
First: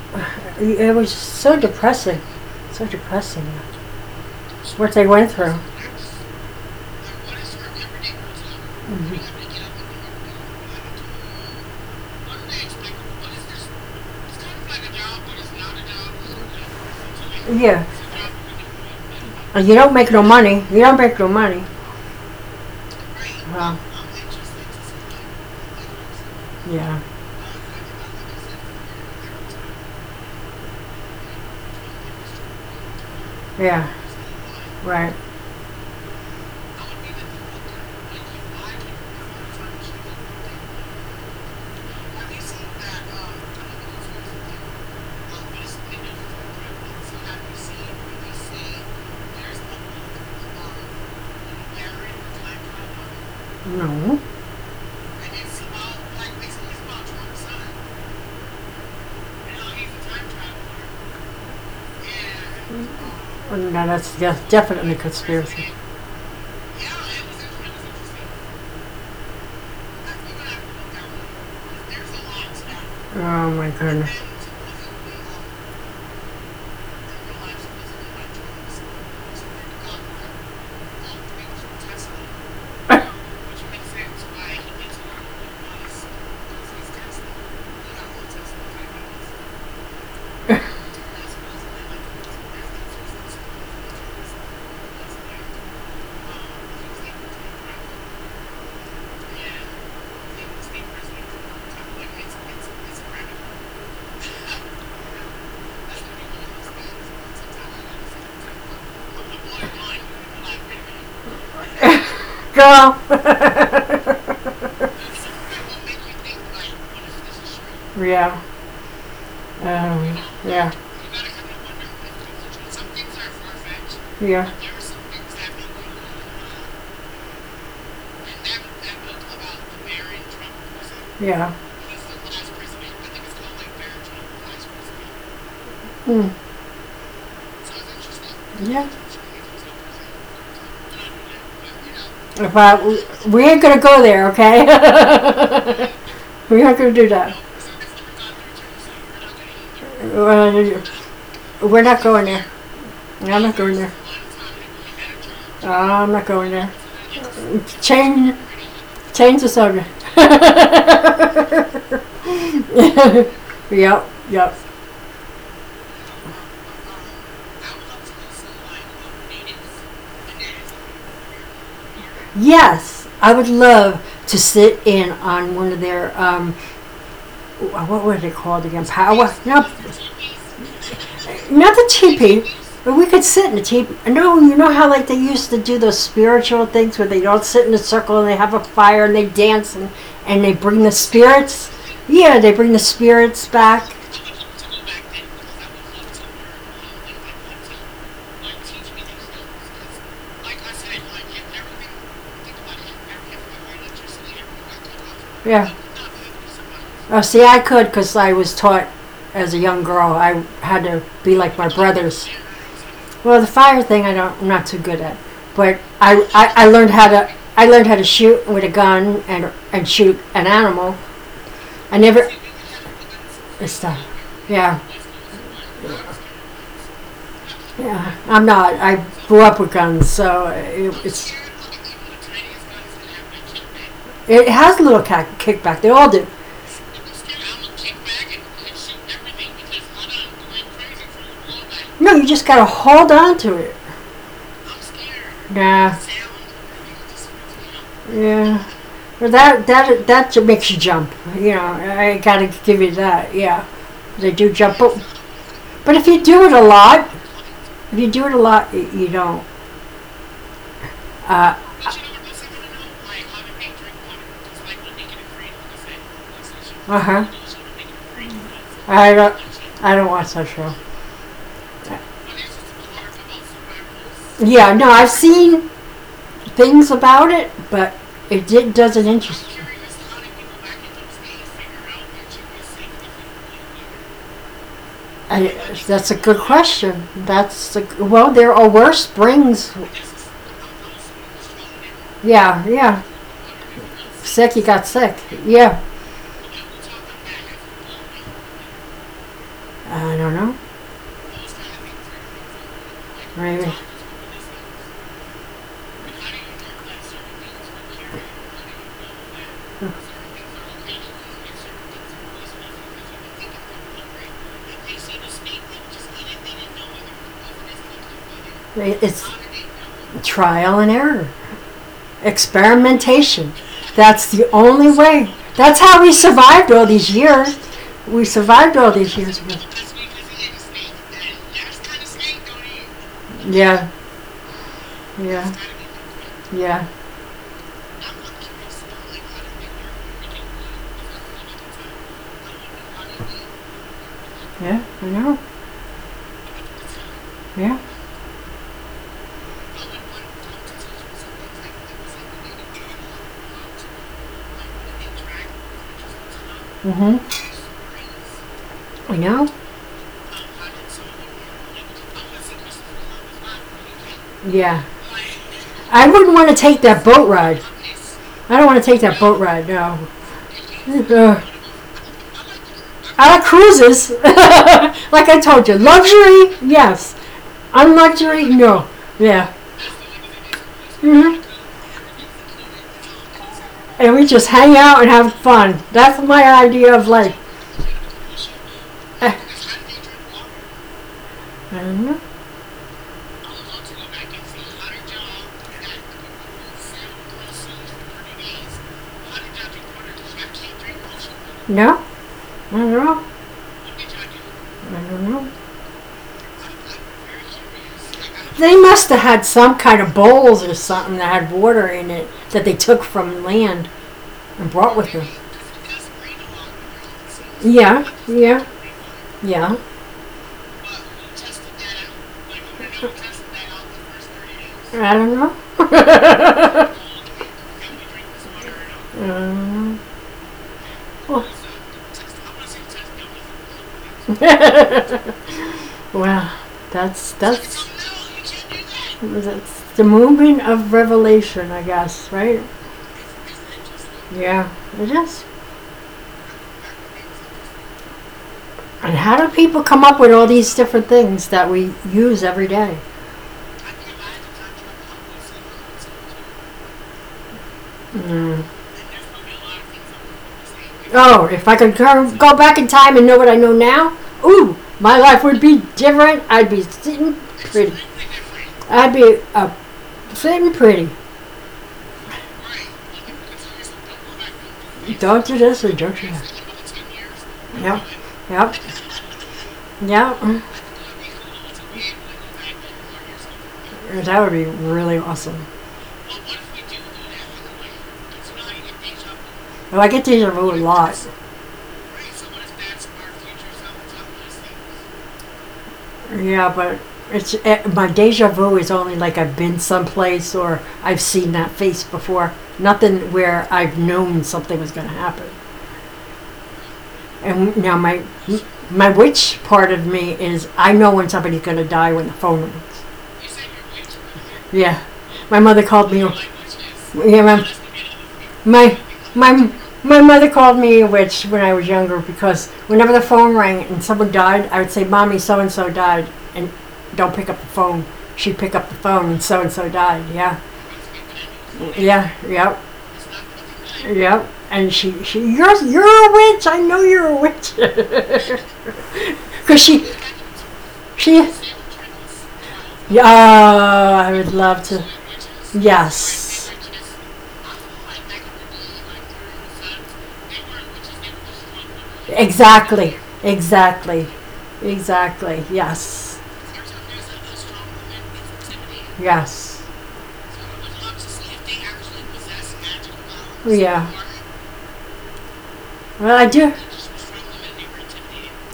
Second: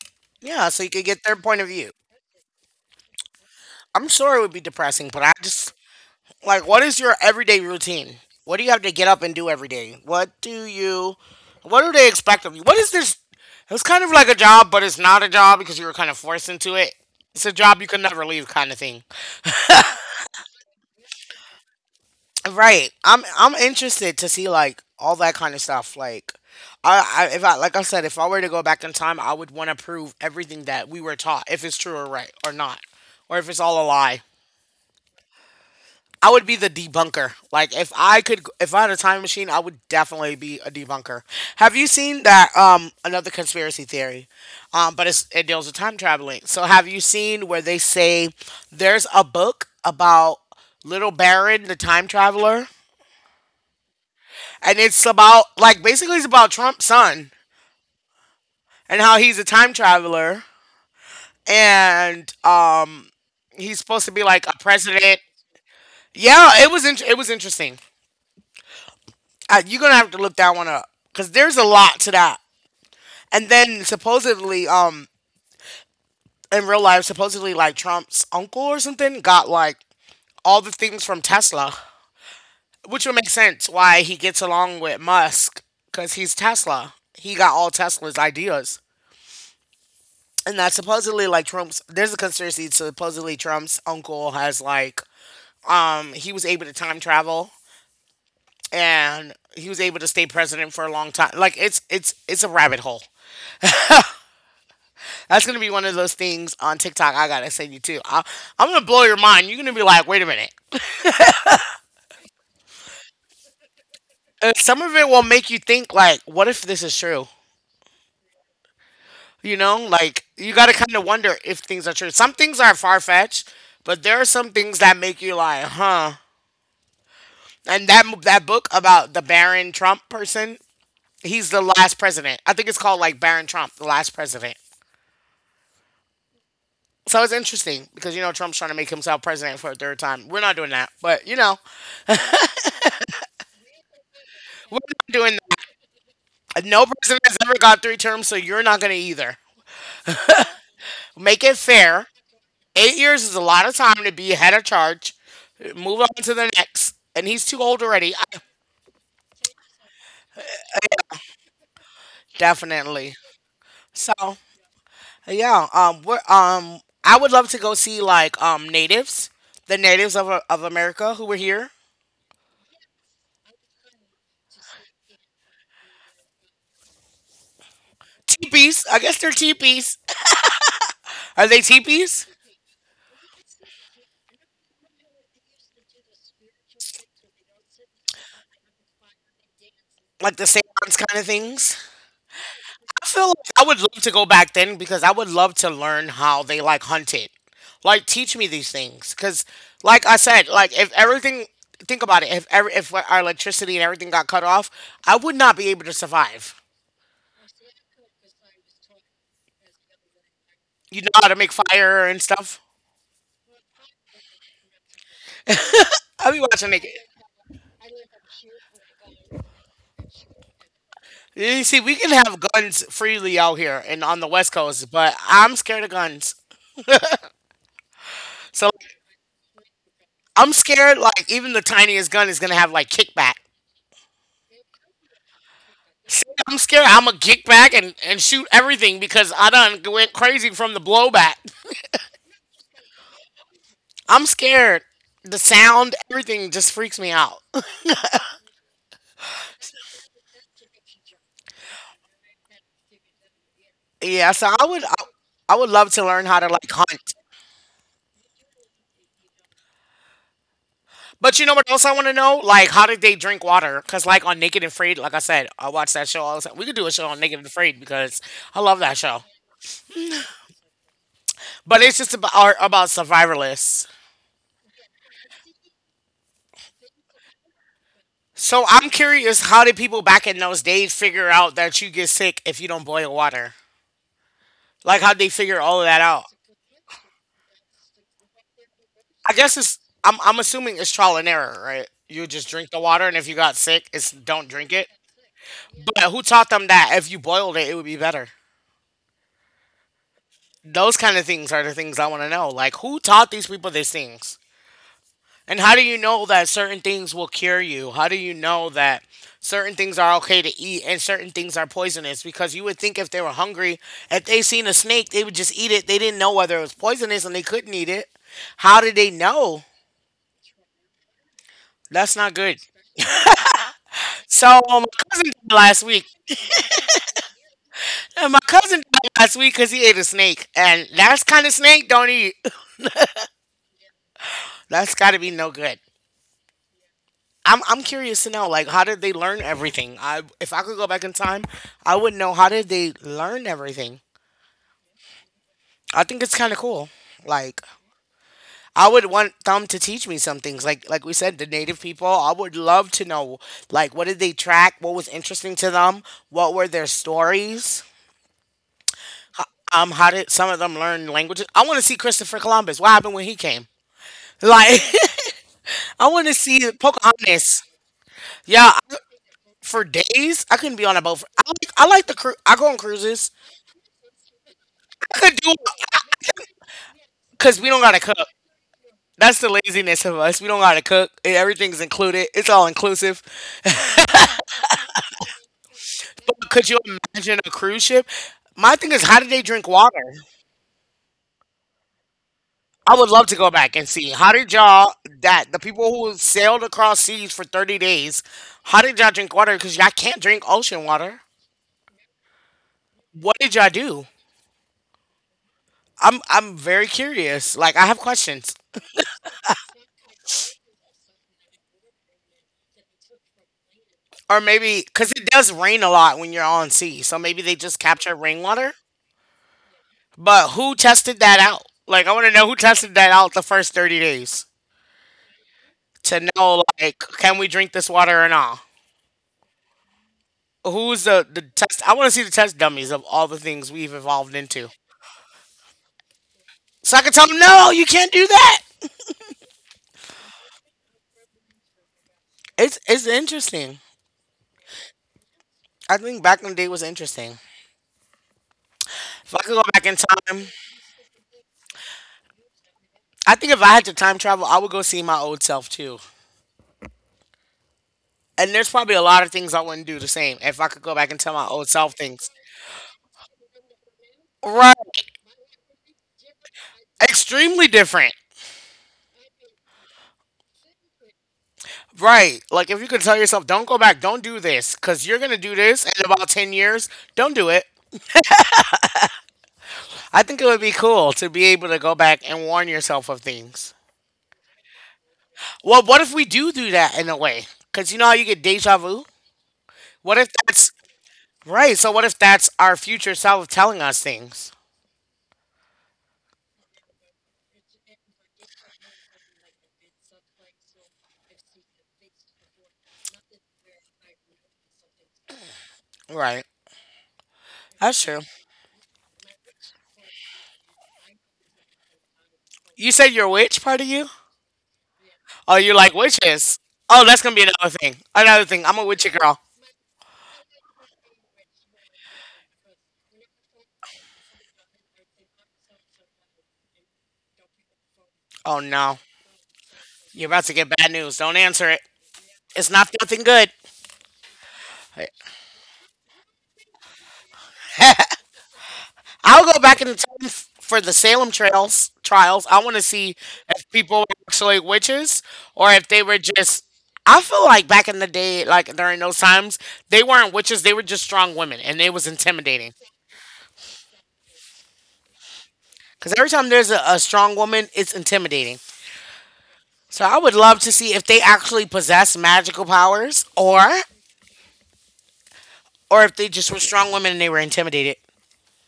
S1: Yeah, so you
S2: it
S1: could
S2: was
S1: get their
S2: so
S1: point of view.
S2: depressing. So depressing.
S1: I'm sure it would be
S2: What they
S1: depressing, but
S2: went
S1: I
S2: through.
S1: just like, what is your everyday routine? What do you have to get up and do every day? What do they expect of you? What is this? It's kind of like a job, but it's not a job because you were kind of forced into it. It's a job
S2: Yeah,
S1: you can never leave, kind of thing.
S2: you don't make no money. You don't make no money.
S1: Right. I'm
S2: Well,
S1: interested to see like all that kind of stuff. Like
S2: yeah,
S1: I, I if I like I said, if I were to go back in time, I would want to prove everything that we were taught, if it's true or right or not. Or if it's all a
S2: yeah,
S1: lie.
S2: right.
S1: I would be the debunker. Like if I could if I had a time machine, I would definitely be a debunker. Have you seen that another conspiracy theory? But it deals with time traveling. So have you seen where they say there's a book about Little Baron the time traveler?
S2: No,
S1: And it's about like basically it's about Trump's son and how he's a time traveler and
S2: no,
S1: he's supposed to
S2: that's
S1: be like
S2: def-
S1: a
S2: definitely
S1: president.
S2: conspiracy.
S1: Yeah, it was interesting. You're gonna have to look that one up because there's a lot to that. And
S2: Oh my
S1: then
S2: goodness.
S1: supposedly, in real life, supposedly like Trump's uncle or something got like all the things from Tesla, which would make sense why he gets along with Musk because he's Tesla. He got all Tesla's ideas.
S2: <laughs>
S1: And that supposedly like Trump's There's a conspiracy supposedly Trump's uncle has like he was able to time travel and he was able to stay president for a long time. Like it's a rabbit hole. That's gonna be one of those things on TikTok. I gotta send you too. I'm gonna blow your mind. You're gonna be like, wait a minute.
S2: Girl. <laughs>
S1: Some of it will make you think like, what if this is true?
S2: yeah.
S1: You know,
S2: Um,
S1: like you
S2: yeah.
S1: gotta kind of wonder if things are true. Some things are far fetched, but there are
S2: Yeah.
S1: some things that make you like, huh? And that book about the Barron Trump person, he's
S2: Yeah.
S1: the last president. I think it's called like Barron Trump, the last president.
S2: Mm.
S1: So it's interesting because you know Trump's trying to
S2: Yeah.
S1: make himself president for a third time. We're not doing that, but you know
S2: If I, we ain't gonna go there, okay?
S1: we're not doing
S2: <laughs> We
S1: that.
S2: aren't
S1: No
S2: gonna do
S1: president
S2: that.
S1: has ever got three terms, so you're not going to either.
S2: Uh,
S1: Make it
S2: We're not
S1: fair.
S2: going there.
S1: 8 years is a
S2: I'm not
S1: lot of
S2: going there.
S1: time to be head of charge. Move on
S2: I'm not
S1: to the
S2: going there.
S1: next, and he's too old already.
S2: Change, change the subject. <laughs>
S1: Definitely.
S2: Yep,
S1: So
S2: yep.
S1: yeah, I would love to go see like natives, the natives of America who were here.
S2: Yes, I would love to sit in on one of their what was it called again?
S1: Teepees, I guess
S2: Power?
S1: they're
S2: No,
S1: teepees. Are they
S2: not the
S1: teepees?
S2: teepee. But we could sit in the teepee. No, you know how like they used to do those spiritual things where they don't sit in a circle and they have a fire and they dance,
S1: Like
S2: and
S1: the
S2: they bring the
S1: seance kind of
S2: spirits.
S1: things.
S2: Yeah, they bring the
S1: I feel like
S2: spirits
S1: I would love
S2: back.
S1: to go back then because I would love to learn how they like hunted. Like teach me these things because, like I said, like if everything, think about it. If our electricity and everything got cut off, I would not be
S2: Yeah.
S1: able to survive.
S2: Oh, see, I could because I was taught as a young girl. I had
S1: You
S2: to
S1: know how
S2: be
S1: to make
S2: like my
S1: fire and
S2: brothers.
S1: stuff.
S2: Well, the fire thing I don't, I'm not too good at, but
S1: I'll be
S2: I
S1: watching it.
S2: learned how to shoot with a gun and shoot an animal.
S1: You see,
S2: I
S1: we can
S2: never
S1: have guns freely out
S2: it's
S1: here
S2: the,
S1: and on the West
S2: yeah,
S1: Coast, but I'm scared of guns.
S2: yeah. I'm
S1: So
S2: not I
S1: like,
S2: grew up with guns, so
S1: I'm
S2: it,
S1: scared
S2: it's
S1: like even the tiniest gun is gonna have like kickback.
S2: it has a little kickback. They all do.
S1: See, I'm scared I'm gonna kick back and shoot everything because I done went crazy from the blowback. <laughs>
S2: No, you just gotta hold on to it.
S1: I'm scared. The
S2: Nah,
S1: sound, everything just freaks me out. <laughs>
S2: yeah. Well, that that makes you jump, you know. I gotta give you that, yeah.
S1: Yeah,
S2: They do
S1: so
S2: jump,
S1: I would love
S2: but
S1: to
S2: if you
S1: learn
S2: do
S1: how to
S2: it a
S1: like
S2: lot,
S1: hunt.
S2: if you do it a lot, you know,
S1: But you know
S2: uh,
S1: what else I want to know? Like, how did they drink water? Because, like, on Naked and Afraid, like I said, I watch that show all the time. We could do a show on
S2: uh-huh.
S1: Naked and Afraid because I love that show.
S2: I don't watch that show.
S1: But it's just about, are about survivalists.
S2: Yeah, no, I've seen things about it, but
S1: So I'm
S2: doesn't interest
S1: curious,
S2: me.
S1: how did people back in those days figure out that you get sick if you don't boil water? Like, how'd they figure all of that
S2: That's a
S1: out?
S2: good question. Well, there are worse
S1: I guess
S2: springs.
S1: it's, I'm assuming it's trial and error, right? You just
S2: Yeah,
S1: drink the
S2: yeah.
S1: water, and if you got sick, it's don't
S2: He
S1: drink
S2: got
S1: it.
S2: sick. Yeah.
S1: But who taught them that if you boiled it, it would be better?
S2: I don't know.
S1: Those kind of things are the things I want to know. Like, who taught these people
S2: Maybe.
S1: these things? And how do you know that certain things will cure you? How do you know that certain things are okay to eat and certain things are poisonous? Because you would think if they were hungry, if they seen a snake, they would just eat it. They didn't know whether it was poisonous and they couldn't eat it. How did they
S2: It's
S1: know?
S2: trial and error,
S1: That's not good.
S2: experimentation. That's the
S1: So my
S2: only
S1: cousin
S2: way.
S1: died
S2: That's
S1: last
S2: how
S1: week.
S2: we survived all these years. We
S1: And my
S2: survived
S1: cousin
S2: all
S1: died
S2: these
S1: last
S2: years.
S1: week because he ate a snake, and that's kind of snake don't eat. <laughs>
S2: Yeah,
S1: That's got to be no
S2: yeah.
S1: good.
S2: Yeah,
S1: I'm curious to know like how did they learn everything? I if I could go back in time, I would know how did they learn everything.
S2: yeah, I know.
S1: I think it's kind of cool. Like
S2: Yeah.
S1: I would want them to teach me some things. Like we said, the native people. I would love to know like what did they track? What was interesting to them? What were their
S2: Mm-hmm.
S1: stories?
S2: I know.
S1: How did some of them learn languages? I want to see Christopher Columbus. What happened when he came?
S2: Yeah.
S1: Like <laughs>
S2: I
S1: I want
S2: wouldn't
S1: to
S2: want to
S1: see
S2: take that boat ride.
S1: Pocahontas.
S2: I don't
S1: Yeah,
S2: want to take
S1: I-
S2: that boat ride,
S1: for
S2: no.
S1: days I couldn't be on a boat.
S2: Ugh.
S1: I like I go on cruises.
S2: I like cruises. <laughs> Like
S1: Could
S2: I
S1: do
S2: told you, luxury, yes.
S1: because we don't gotta cook.
S2: Unluxury, no.
S1: That's the
S2: Yeah.
S1: laziness of us. We don't gotta cook.
S2: Hmm.
S1: Everything's included. It's all inclusive.
S2: And we just hang out and have fun. That's my
S1: But could you
S2: idea of life.
S1: imagine a cruise ship? My thing is, how did
S2: Eh,
S1: they drink water?
S2: I don't know.
S1: I would love to go back and see how did y'all that the people who sailed across seas for 30 days, how did y'all drink water? Because y'all can't drink ocean water.
S2: No, I don't know.
S1: What did y'all do?
S2: I don't know.
S1: I'm very curious. Like I have questions,
S2: They must have had some kind of bowls or something that had water in it that they took from land
S1: or
S2: and
S1: maybe
S2: brought
S1: because
S2: with
S1: it
S2: them.
S1: does rain a lot when you're on sea, so maybe they just
S2: Yeah,
S1: capture
S2: yeah,
S1: rainwater.
S2: yeah.
S1: But who tested that out? Like, I want to know who tested that out the first 30 days
S2: I don't know.
S1: to know,
S2: <laughs>
S1: like, can we drink this water or not?
S2: Mm. well,
S1: The test? I want to see the test dummies of all the things we've
S2: <laughs>
S1: evolved into.
S2: well,
S1: So I can tell
S2: that's
S1: them, no,
S2: that's
S1: you can't do that.
S2: that's the movement of revelation, I guess, right?
S1: It's interesting.
S2: Yeah, it is.
S1: I think back in the day was interesting.
S2: And how
S1: If I
S2: do
S1: could go
S2: people
S1: back in
S2: come up with all
S1: time,
S2: these different things that we use every day?
S1: I think if I had to time travel, I would go see my old self too. And
S2: Mm.
S1: there's probably a lot of things I wouldn't do the same if I could go back and tell
S2: Oh,
S1: my
S2: if
S1: old
S2: I
S1: self
S2: could
S1: things.
S2: go back in time and know what I know now, ooh,
S1: Right.
S2: my life would be different. I'd be sitting
S1: Extremely
S2: pretty.
S1: different.
S2: I'd be sitting pretty.
S1: Right. Like if you could tell yourself, don't go back, don't do this, because you're gonna
S2: Don't
S1: do
S2: do this
S1: this
S2: or
S1: in
S2: don't
S1: about
S2: do that.
S1: 10 years, don't do it.
S2: Yep, yep,
S1: I
S2: yep.
S1: think it would be cool to be able to go back and warn yourself of things.
S2: That would be really awesome.
S1: Well, what if we do do that in a way? Because you know how you get deja vu?
S2: Well, I
S1: What
S2: get
S1: if
S2: these a
S1: that's
S2: really lot.
S1: right? So, what if that's our future self telling us things?
S2: Yeah, but my deja vu is only like I've been someplace or I've seen that face before. Nothing where I've known something was going to happen.
S1: Right.
S2: And now
S1: That's true.
S2: my witch part of me is I know when somebody's going to die when the phone
S1: You
S2: rings.
S1: said you're a witch, part of you?
S2: Yeah,
S1: Oh,
S2: my
S1: you
S2: mother
S1: like
S2: called me.
S1: witches? Oh, that's going
S2: Yeah,
S1: to be another thing. Another thing. I'm a witchy
S2: my
S1: girl.
S2: My my mother called me a witch when I was younger because whenever the phone rang and someone died, I would say, "Mommy, so and so died," and don't pick up the phone. She'd
S1: Oh,
S2: pick up the
S1: no.
S2: phone, and so died.
S1: You're about to
S2: Yeah,
S1: get bad news. Don't answer it.
S2: yeah,
S1: It's
S2: yep,
S1: not nothing good.
S2: yep. And you're a witch. I know you're a witch
S1: I'll go
S2: because
S1: back in
S2: <laughs>
S1: time for the Salem
S2: she
S1: trails trials. I want to see
S2: Yeah,
S1: if people were
S2: I would
S1: actually
S2: love to.
S1: witches or if they were just.
S2: Yes.
S1: I feel like back in the day, like during those times, they weren't witches. They were just strong women, and it was intimidating.
S2: Exactly. Exactly. Exactly.
S1: Because every
S2: Yes.
S1: time there's a strong woman, it's intimidating.
S2: Yes.
S1: So I would love to see if they actually possess magical powers, or
S2: Yeah.
S1: or if they
S2: Well, I
S1: just were
S2: do.
S1: strong women and they were intimidated.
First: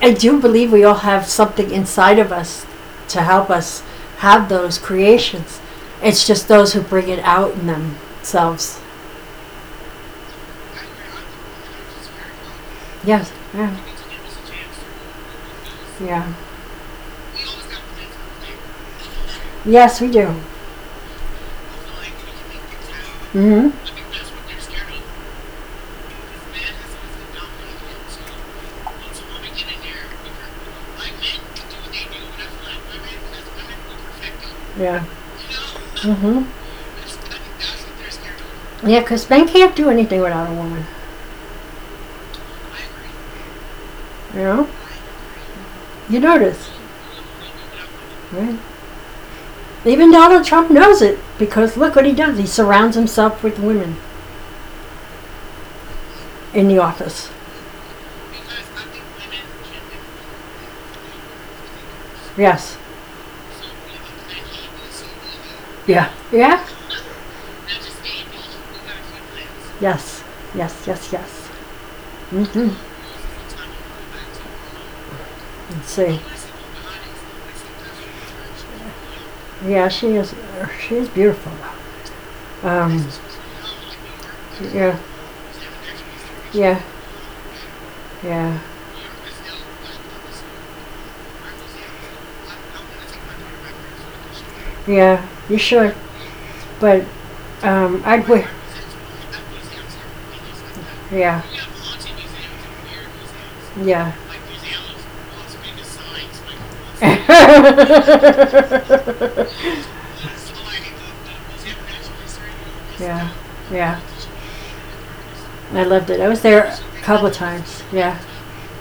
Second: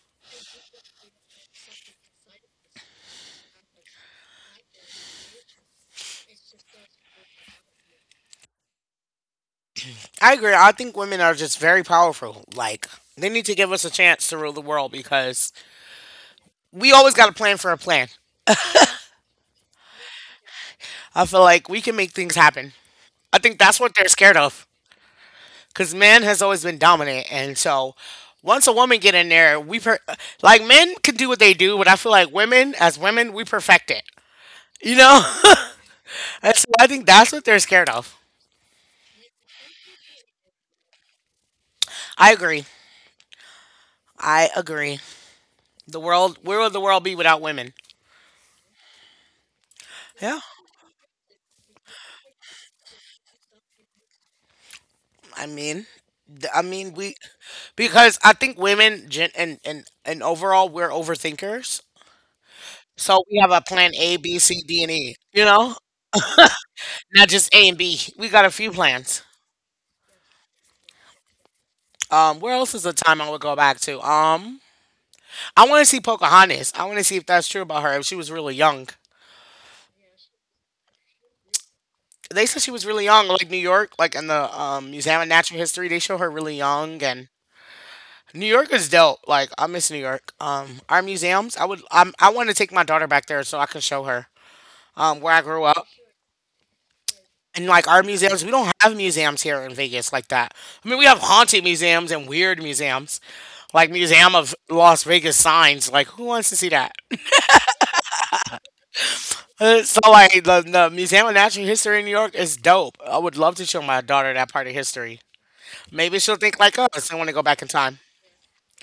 S2: I do believe we all have something inside of us to help us have those creations. It's just those who bring it out in themselves.
S1: I agree. I think women are just very powerful. Like they
S2: Yes.
S1: need to give
S2: Yeah.
S1: us a chance to rule the world because
S2: Yeah.
S1: we always got a plan for a plan.
S2: Yes, we do.
S1: I feel like we can make things happen. I think
S2: Mhm.
S1: that's what they're scared of, because man has always been dominant, and so once a woman get in there, like men can do what they do, but I feel like women, as women, we perfect it. You
S2: Yeah.
S1: know, <laughs>
S2: Mhm.
S1: and so I think that's what they're scared of.
S2: Because men can't do anything without a woman.
S1: I agree.
S2: You
S1: I
S2: know.
S1: agree. The
S2: You
S1: world, where would
S2: notice,
S1: the world be without women?
S2: right? Even
S1: Yeah,
S2: Donald Trump knows it because look what he does. He surrounds himself with women
S1: I mean, I
S2: in the
S1: mean, we
S2: office.
S1: because I think women and overall we're overthinkers.
S2: Yes.
S1: So we have a plan A, B, C, D, and E. You know,
S2: Yeah. Yeah.
S1: not just A and B. We got a few plans.
S2: Yes. Yes. Yes. Yes.
S1: Where
S2: Mhm.
S1: else is the time I would go back to? I want to
S2: Let's
S1: see
S2: see.
S1: Pocahontas. I want to see if that's true about her. If she was really young.
S2: Yeah, she is. She is beautiful.
S1: They said she was really
S2: Um,
S1: young, like New York, like in the
S2: yeah,
S1: Museum of Natural History. They show her really
S2: yeah,
S1: young, and New
S2: yeah,
S1: York is dope. Like I miss New York. Our museums. I would. I want to take my daughter back there so I can show her
S2: yeah.
S1: where I
S2: You
S1: grew up.
S2: should, but
S1: And like our
S2: I'd
S1: museums,
S2: wait.
S1: we don't have museums here in Vegas like that. I mean, we have
S2: Yeah,
S1: haunted museums and weird museums, like
S2: yeah.
S1: Museum of Las Vegas signs. Like, who wants to see that? So,
S2: <laughs>
S1: like, the Museum of Natural History in New York is dope. I
S2: yeah,
S1: would love to show my
S2: yeah.
S1: daughter that part of history.
S2: I loved
S1: Maybe
S2: it. I
S1: she'll
S2: was
S1: think
S2: there
S1: like
S2: a
S1: us and want
S2: couple
S1: to
S2: of
S1: go back in
S2: times.
S1: time.
S2: Yeah,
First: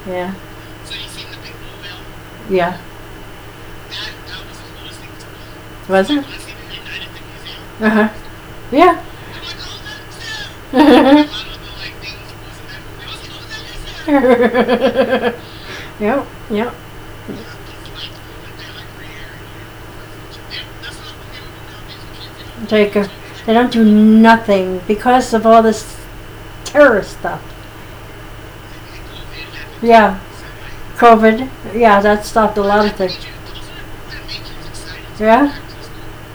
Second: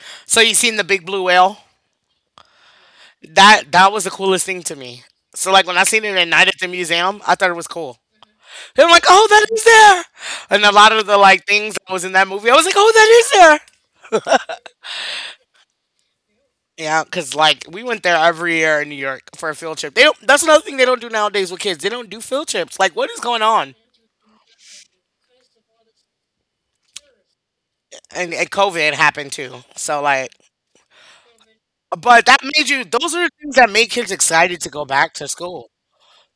S2: yeah,
S1: So, you seen the big blue whale?
S2: yeah.
S1: That was the coolest thing to me. So, like, when I seen
S2: Was
S1: it
S2: it?
S1: at night at the museum, I thought it was
S2: Uh
S1: cool.
S2: huh.
S1: And I'm
S2: Yeah.
S1: like, oh, that is there. And a
S2: <laughs>
S1: lot of the
S2: Yep,
S1: like things that was in that movie, I was like, oh, that is there.
S2: yep.
S1: Yeah, because like we went there every year in New York for a field trip. They don't, that's another thing they don't do nowadays with kids. They don't do field trips. Like,
S2: Take a,
S1: what is going
S2: they don't
S1: on?
S2: do nothing because of all this terrorist stuff.
S1: And COVID happened too. So
S2: Yeah,
S1: like,
S2: COVID. Yeah, that
S1: but that
S2: stopped a
S1: made you.
S2: lot of
S1: Those
S2: things.
S1: are the things that make kids excited to go back to
S2: Yeah,
S1: school.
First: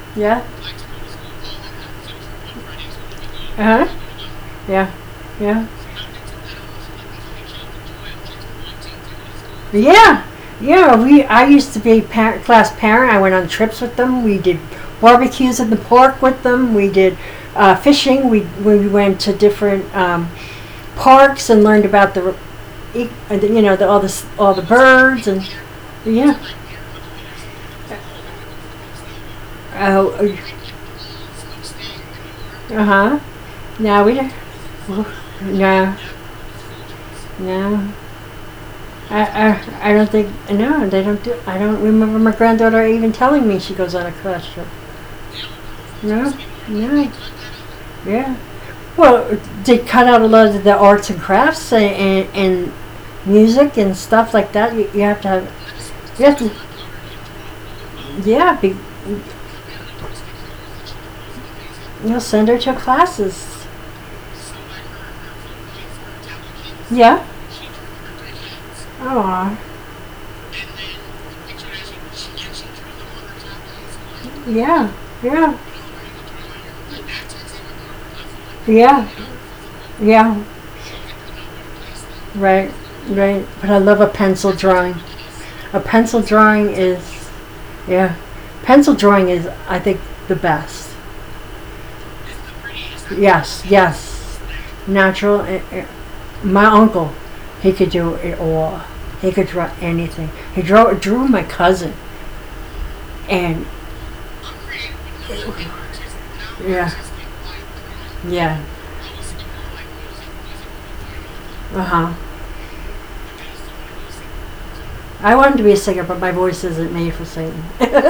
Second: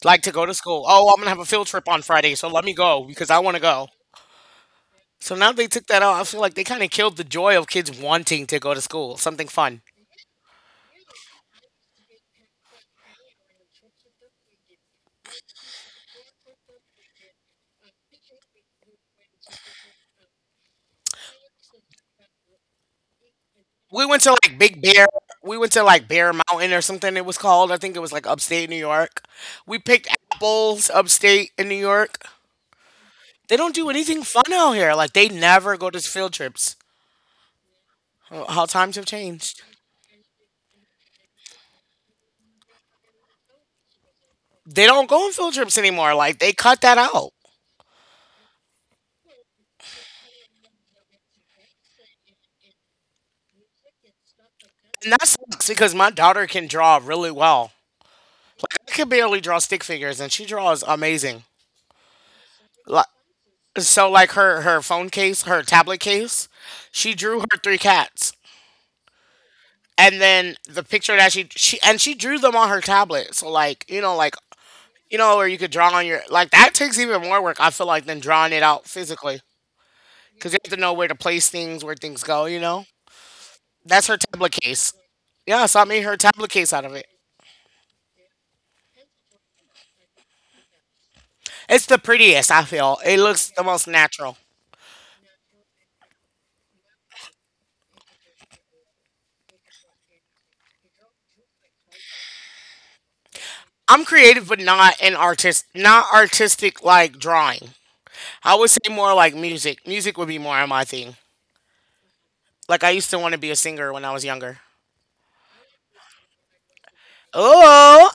S1: Like to
S2: yeah.
S1: go to school. Oh, I'm gonna have a field trip on Friday, so let me go because I want to
S2: Uh
S1: go.
S2: huh. Yeah,
S1: So now
S2: yeah,
S1: they took that out. I feel like they kind of killed the joy of kids wanting to go to school. Something fun.
S2: yeah, yeah. We I used to be a class parent. I went on trips with them. We did barbecues in the park with them. We did fishing. We went to different parks and learned about you know,
S1: We went to
S2: all
S1: like
S2: the
S1: Big Bear.
S2: birds and
S1: We went to like Bear
S2: yeah.
S1: Mountain or something it was called. I think it was like upstate New York. We picked
S2: Oh,
S1: apples upstate in New York.
S2: uh huh.
S1: They don't do
S2: No, we
S1: anything
S2: don't.
S1: fun out here. Like they never
S2: No,
S1: go to field trips.
S2: no.
S1: How times have
S2: I,
S1: changed.
S2: I don't think no. They don't do. I don't remember my granddaughter even telling me she goes on a class trip.
S1: They don't go on field trips anymore.
S2: No,
S1: Like they cut that
S2: no,
S1: out.
S2: yeah. Well, they cut out a lot of the arts and crafts and music and stuff like that. You
S1: And
S2: have
S1: that
S2: to
S1: sucks
S2: have.
S1: because my
S2: You have
S1: daughter
S2: to.
S1: can draw really well. Like
S2: You
S1: I can barely draw stick figures and she draws amazing.
S2: know, send her to
S1: Like
S2: classes.
S1: so like her phone case, her tablet case, she
S2: Yeah.
S1: drew her three cats.
S2: Oh,
S1: And then the picture that she and she drew them on her tablet. So like
S2: yeah,
S1: you know where you
S2: yeah,
S1: could draw on your like that takes even more work. I feel like than drawing it out
S2: yeah,
S1: physically
S2: yeah.
S1: because you have to know where to place things, where things go. You
S2: Right,
S1: know
S2: right. But I love
S1: that's
S2: a
S1: her tablet
S2: pencil
S1: case.
S2: drawing.
S1: Yeah, so
S2: A
S1: I made her
S2: pencil
S1: tablet case
S2: drawing
S1: out of it.
S2: is, yeah, pencil drawing is, I think, the best.
S1: It's the prettiest. I feel it looks the
S2: Yes,
S1: most natural.
S2: yes. Natural. My uncle, he could do it all. He could draw anything. He drew my cousin, and
S1: I'm creative, but not an artist. Not artistic
S2: yeah,
S1: like drawing. I
S2: yeah.
S1: would say more like music. Music would be more my thing.
S2: Uh huh.
S1: Like I used to want to be a singer when I was younger.
S2: I wanted to be a singer, but my voice isn't made for singing. <laughs>
S1: Oh,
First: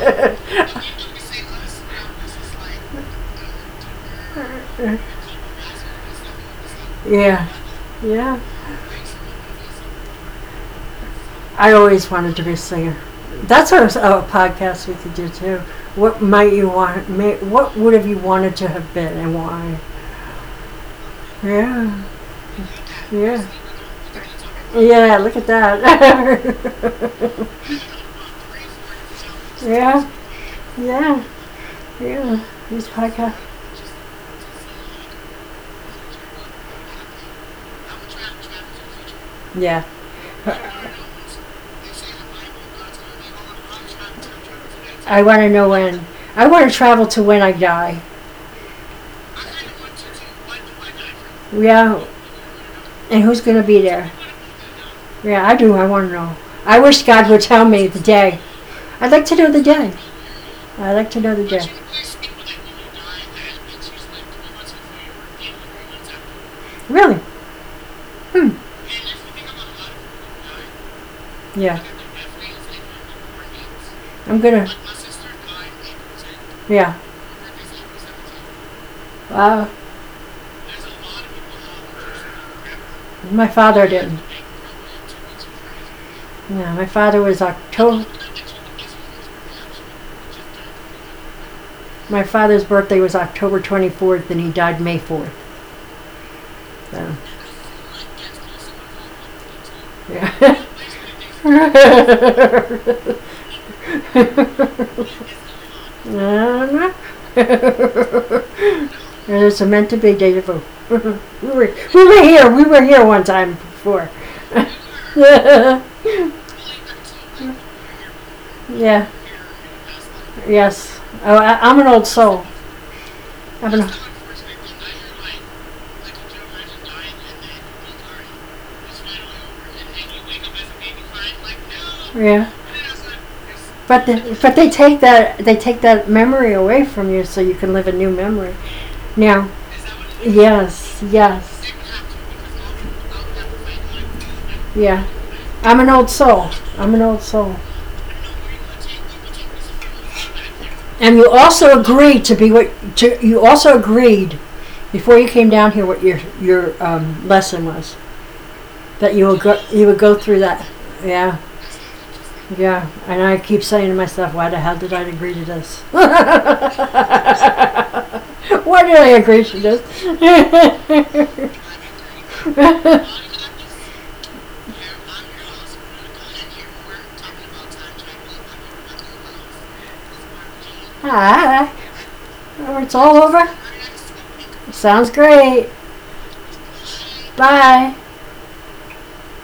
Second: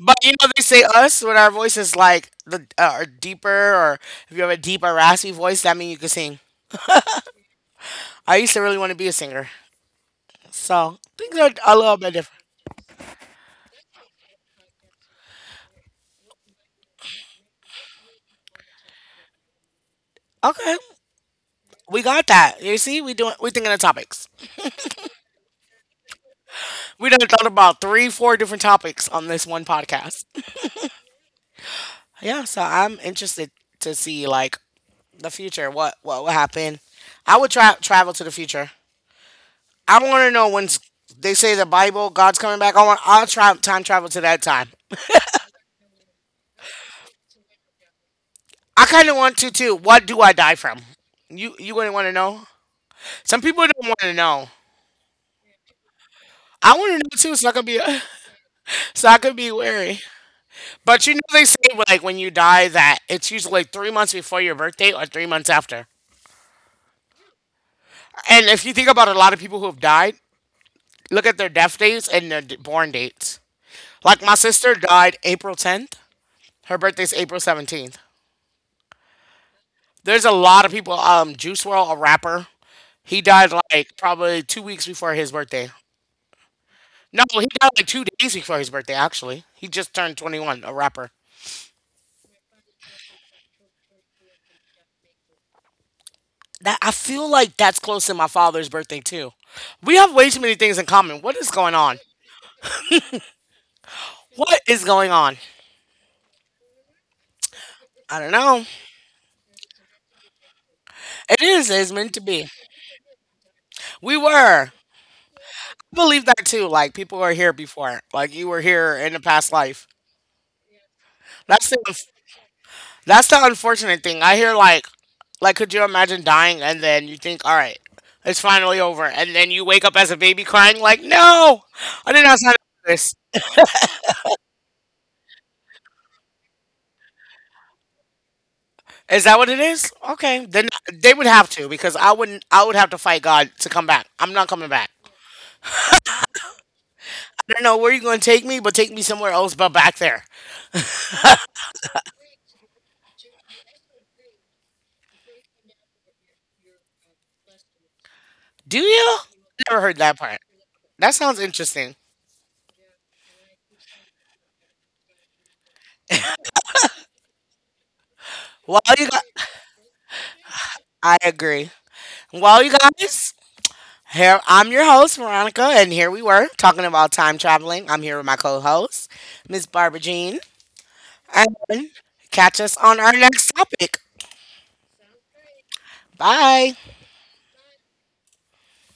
S1: but you know, they say us when our voice is like the are deeper, or if you have a deep or raspy voice, that means you can sing.
S2: yeah,
S1: I
S2: yeah.
S1: used to really want to be a singer, so things are
S2: I
S1: a little
S2: always
S1: bit
S2: wanted
S1: different.
S2: to be a singer. That's what a podcast we could do too. What might you want? What would have you wanted to have been, and why?
S1: Okay,
S2: Yeah,
S1: we got that. You see,
S2: yeah,
S1: we thinking of topics.
S2: yeah. Look at
S1: We done
S2: that.
S1: thought about three, four different topics on this
S2: <laughs>
S1: one
S2: yeah,
S1: podcast.
S2: yeah, yeah.
S1: Yeah, so
S2: These
S1: I'm
S2: podcasts.
S1: interested to see like the future. What will happen? I would try travel to the future.
S2: Yeah.
S1: I want to know when they say the Bible, God's coming back. I'll try time travel to that time.
S2: I want to know when. I want to travel to when I die.
S1: I kind of want to too. What do I die from? You
S2: Yeah,
S1: wouldn't want to know.
S2: and who's
S1: Some
S2: going to
S1: people
S2: be
S1: don't want
S2: there?
S1: to know.
S2: Yeah, I do. I want to know. I
S1: I want
S2: wish
S1: to know
S2: God would
S1: too, so I
S2: tell
S1: can
S2: me
S1: be
S2: the
S1: <sighs>
S2: day.
S1: <laughs>
S2: I'd
S1: so
S2: like
S1: I
S2: to
S1: can
S2: know
S1: be
S2: the day.
S1: wary.
S2: I'd like
S1: But
S2: to
S1: you know
S2: know the
S1: they say
S2: day.
S1: like when you die that it's usually like 3 months before your birthday or 3 months after.
S2: Really? Hmm.
S1: And if you think about a lot of people who have died, look at their
S2: Yeah.
S1: death dates and their born dates. Like
S2: I'm
S1: my
S2: gonna.
S1: sister died April 10th. Her
S2: Yeah.
S1: birthday's April 17th.
S2: Uh,
S1: There's a lot of people. Juice World, a rapper, he
S2: my
S1: died
S2: father
S1: like
S2: didn't.
S1: probably 2 weeks before his birthday.
S2: Yeah, my father
S1: No,
S2: was
S1: he died like
S2: October.
S1: 2 days before his birthday. Actually, he just turned 21. A rapper.
S2: My father's birthday was October 24th, and he died May 4th.
S1: That I
S2: So,
S1: feel like that's close to my father's birthday too. We have way too many
S2: yeah.
S1: things in common. What is going on?
S2: <laughs>
S1: What is going on?
S2: Uh-huh.
S1: I don't know.
S2: There's a <laughs> meant to be deja vu. <laughs>
S1: It is. It's
S2: We
S1: meant
S2: were
S1: to
S2: here.
S1: be.
S2: We were here one time before.
S1: We were. I
S2: <laughs> yeah.
S1: believe that too. Like people were here before. Like you were here in the past life.
S2: Yes. Oh,
S1: That's
S2: I'm
S1: the
S2: an old soul.
S1: that's the
S2: I'm an Old
S1: unfortunate thing. I hear like could you imagine dying and then you think, all right, it's finally over, and then you wake up as a baby crying like, no, I did not
S2: yeah.
S1: sign up for this.
S2: But but they take that memory away from you, so you can live a new memory.
S1: Is that what
S2: Now,
S1: it is? Okay, then
S2: yes,
S1: they would have to
S2: yes,
S1: because I wouldn't. I would have to fight God to come back. I'm not coming back.
S2: yeah. I'm an old soul. I'm an old
S1: I
S2: soul.
S1: don't know where you're going to take me, but take me somewhere else, but back there.
S2: And you also agreed to be what you also agreed before you came down here what your lesson was
S1: Do
S2: that
S1: you?
S2: you
S1: Never
S2: would
S1: heard
S2: go
S1: that
S2: through
S1: part.
S2: that.
S1: That
S2: Yeah,
S1: sounds interesting.
S2: yeah, and I keep saying to myself, why the hell did I agree to this? <laughs> Why did
S1: While
S2: I
S1: you got,
S2: agree to this?
S1: I agree. While you
S2: <laughs>
S1: guys, here I'm your host Veronica, and here we were talking about time traveling. I'm here with my co-host Miss Barbara Jean,
S2: Hi,
S1: and catch us
S2: it's
S1: on
S2: all
S1: our
S2: over.
S1: next topic.
S2: Sounds great.
S1: Bye.
S2: Bye.